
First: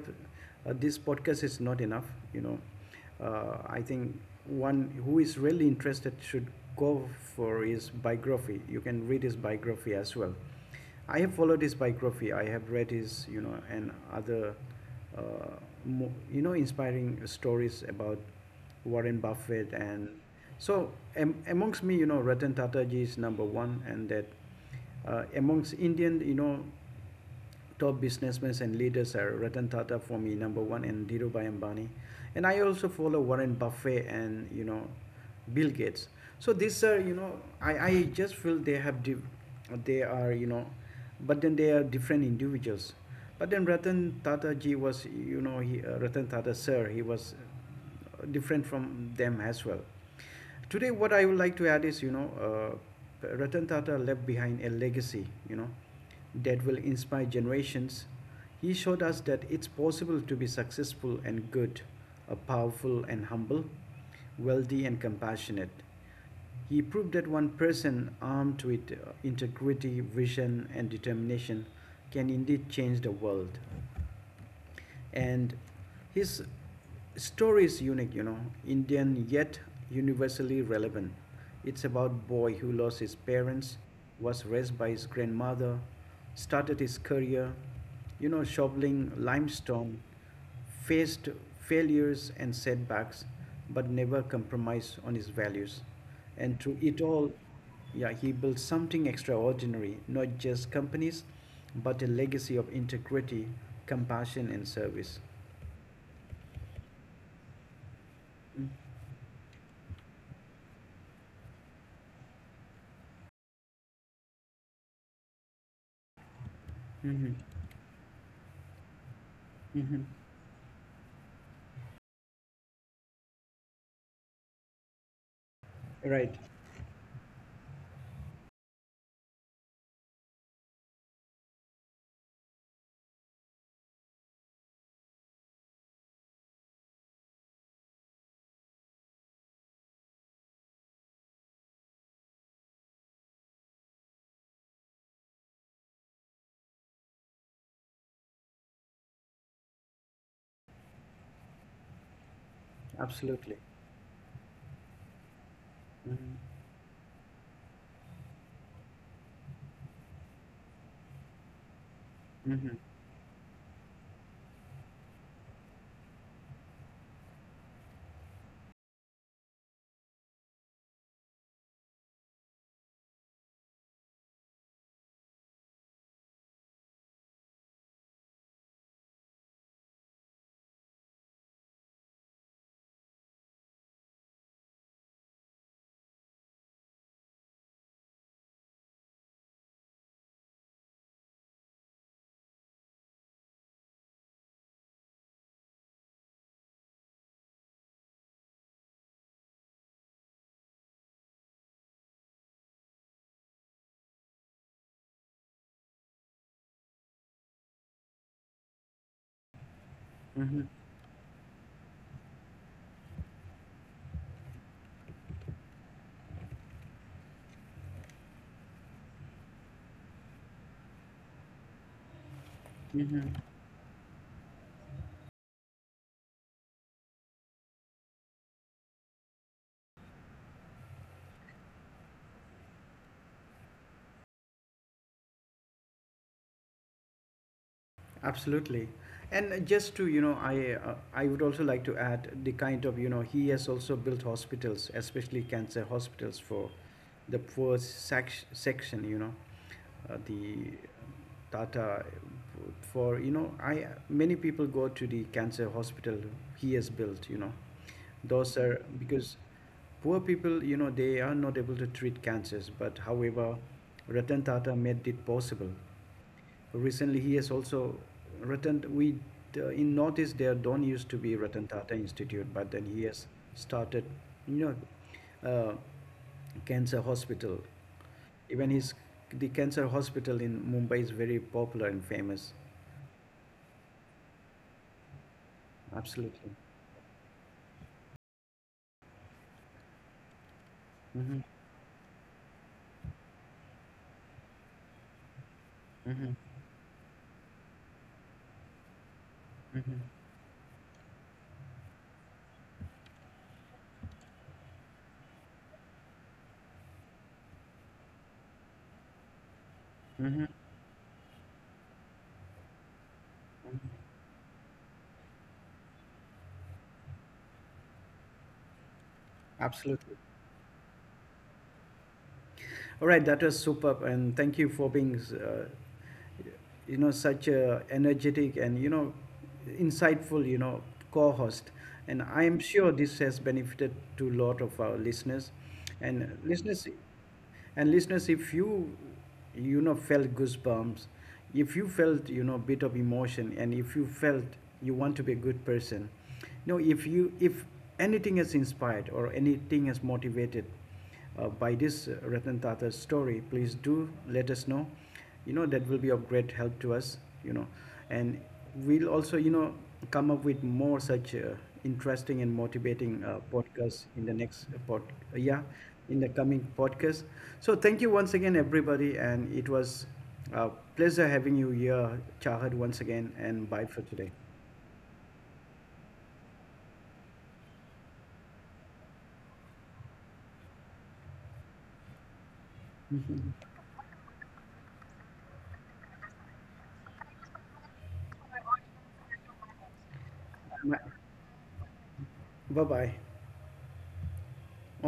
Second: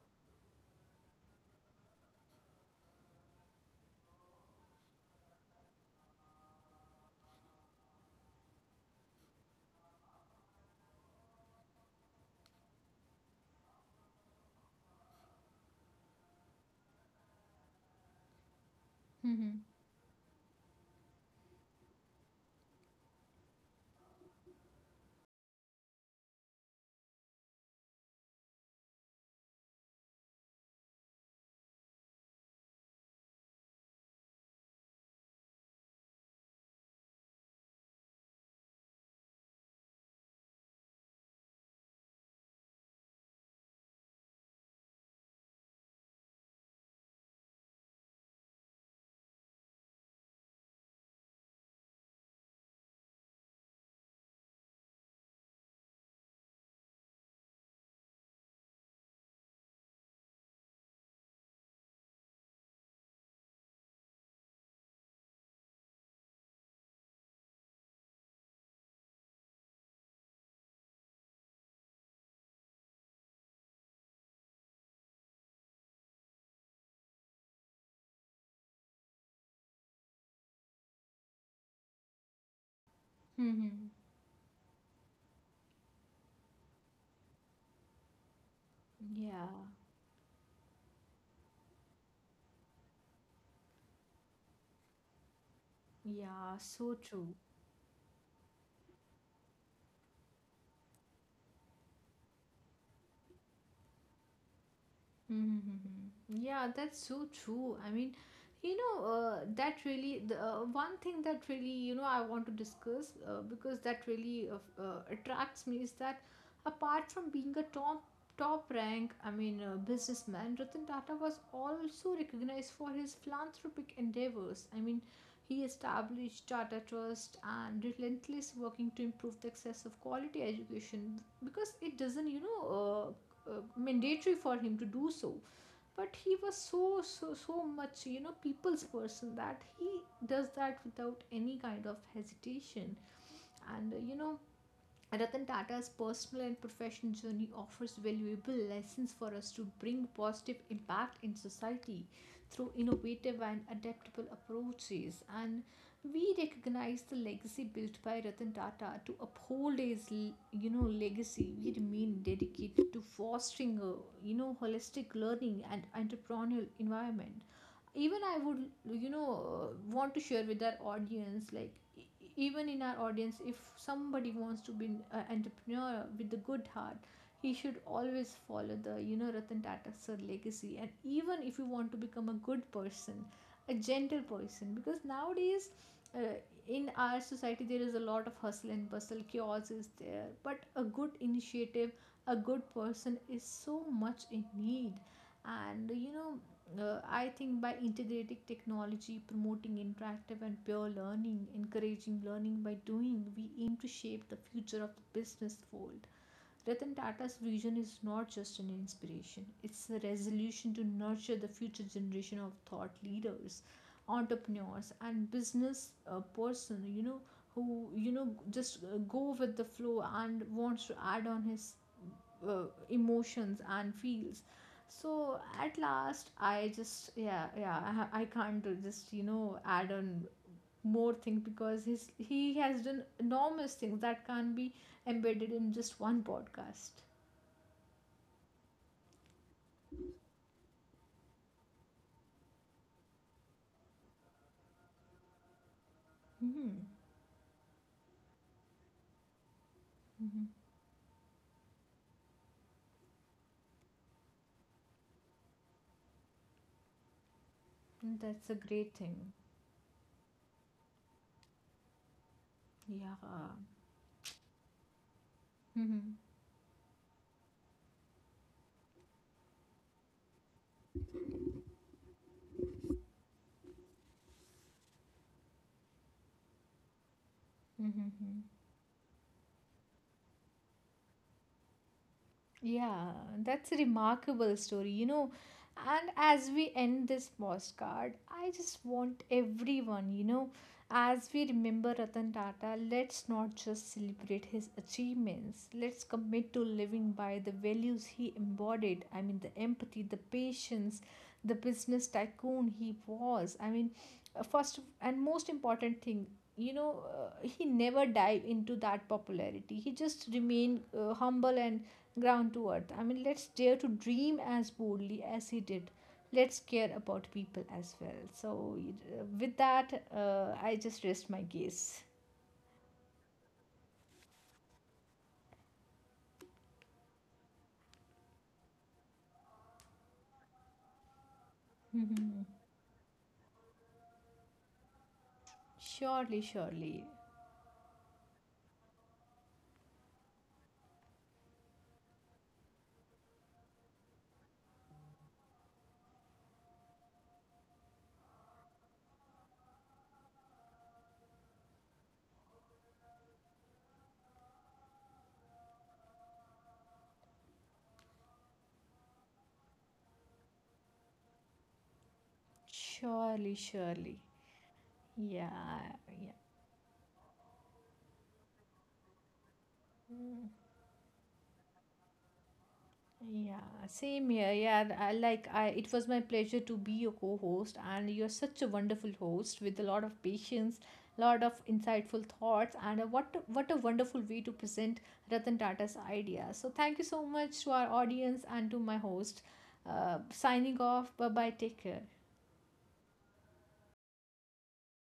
this podcast is not enough. You know, I think one who is really interested should go for his biography. You can read his biography as well. I have followed his biography. I have read his, and other, uh, you know, inspiring stories about Warren Mm-hmm. Buffett. And so, am amongst me, Ratan Tata ji is number one, and that amongst Indian, top businessmen and leaders are Ratan Tata for me number one and Dhirubhai Ambani, and I also follow Warren Buffett and Bill Gates. So these are I just feel they have they are, but then they are different individuals. But then Ratan Tata ji was, he Ratan Tata sir he was different from them as well. Today, what I would like to add is, Ratan Tata left behind a legacy, that will inspire generations. He showed us that it's possible to be successful and good, powerful and humble, wealthy and compassionate. He proved that one person armed with integrity, vision, and determination can indeed change the world, and his story is unique, Indian yet universally relevant. It's about a boy who lost his parents, Mm-hmm. was raised by his grandmother, started his career, shoveling limestone, faced failures and setbacks, but never compromised on his values. And Yeah, through it so all, true. yeah, he built something extraordinary, not just companies, but a legacy of integrity, compassion, and service. Mm-hmm. Yeah, that's so true. I mean, that really, the one thing that really, I want to discuss because that really attracts me is that apart from Mm-hmm. being a top rank, I mean, Mm-hmm. businessman, Ratan Tata was also recognized for his philanthropic endeavors. I mean, he Right, established Tata Trust and relentless working to improve the access of quality education because it doesn't, mandatory for him to do so, but he was so so so much people's person that he does that without any kind of hesitation. And Ratan Tata's personal and professional journey offers valuable lessons for us to bring positive impact in society through innovative absolutely. and adaptable approaches. And Mm-hmm. we recognize the legacy built by Ratan Tata. To uphold his, legacy, we remain Mm-hmm. dedicated to fostering a, holistic learning and entrepreneurial environment. Even I would you know want to share with our audience, like even in our audience, if somebody wants to be an entrepreneur with a good heart, he should always follow the Ratan Tata sir legacy. And even if you want to become a good person, a gentle person, because nowadays, uh, in our society there is a lot of hustle and bustle, chaos is there, but a good initiative, a good person is so much in need. And I think by integrating technology, promoting interactive and peer learning, encouraging learning by doing, we aim to shape the future of the business world. Ratan Tata's vision is not just an inspiration, it's a resolution to nurture the future generation of thought leaders, entrepreneurs, and business person, who, just go with the flow and wants to add on his uh, emotions and feels. So at last, I just, yeah, yeah, I can't do just, add on more thing, because his he has done enormous things that can't be embedded in just one podcast. Absolutely. And just to, I would also like to add the kind of, he has also built hospitals, especially cancer hospitals for Mm-hmm. the section, the Mm-hmm. Tata for, I many people go to the cancer hospital he has built, you know. That's Those a are great because thing. poor people, they are not able to treat cancers, but however, Yeah. Ratan Tata made it possible. Mm-hmm. Recently, he has also written. We, in Northeast there don't used to be Ratan Tata Institute, but then he has started, you know, uh, cancer hospital. Mm-hmm. Even his the cancer hospital in Mumbai is very popular and famous. Yeah, that's a remarkable story. And Absolutely, as we end this postcard, I just want everyone, as we remember Ratan Tata, let's not just celebrate his achievements. Let's commit to living by the values he embodied. I mean, the empathy, the patience, the business tycoon he was. I mean, first and most important thing, he never dive into that popularity. He just remained humble and ground to earth. I mean, let's dare to dream as boldly as he did. Let's care about people as well. So, with that, absolutely. I just rest my case. All right, that was superb, and thank you for being, such a energetic and, insightful, co-host. And I am sure this has benefited to a lot of our listeners, Surely, and surely, listeners, and listeners, if you, felt goosebumps, if you felt, bit of emotion, and if you felt you want to be a good person, if you if anything has inspired or anything has motivated by this Ratan Tata's story, please do let us know. You know, that will be of great help to us, you know. And we'll also, come up with more such interesting and motivating surely, podcasts surely. in the next pod, yeah, Yeah, in the yeah. coming podcast. So thank you once again, everybody. And it was Mm. a pleasure having you here, Chahat, once again. And bye Yeah, for today. same here. Yeah, it was my pleasure to be your co-host, and you're such a wonderful host with a lot of patience, lot of insightful thoughts, and what a wonderful way to present Ratan Tata's idea. So thank you so much to our audience and to my host. Signing Bye off. Bye bye. Take care. bye. Oh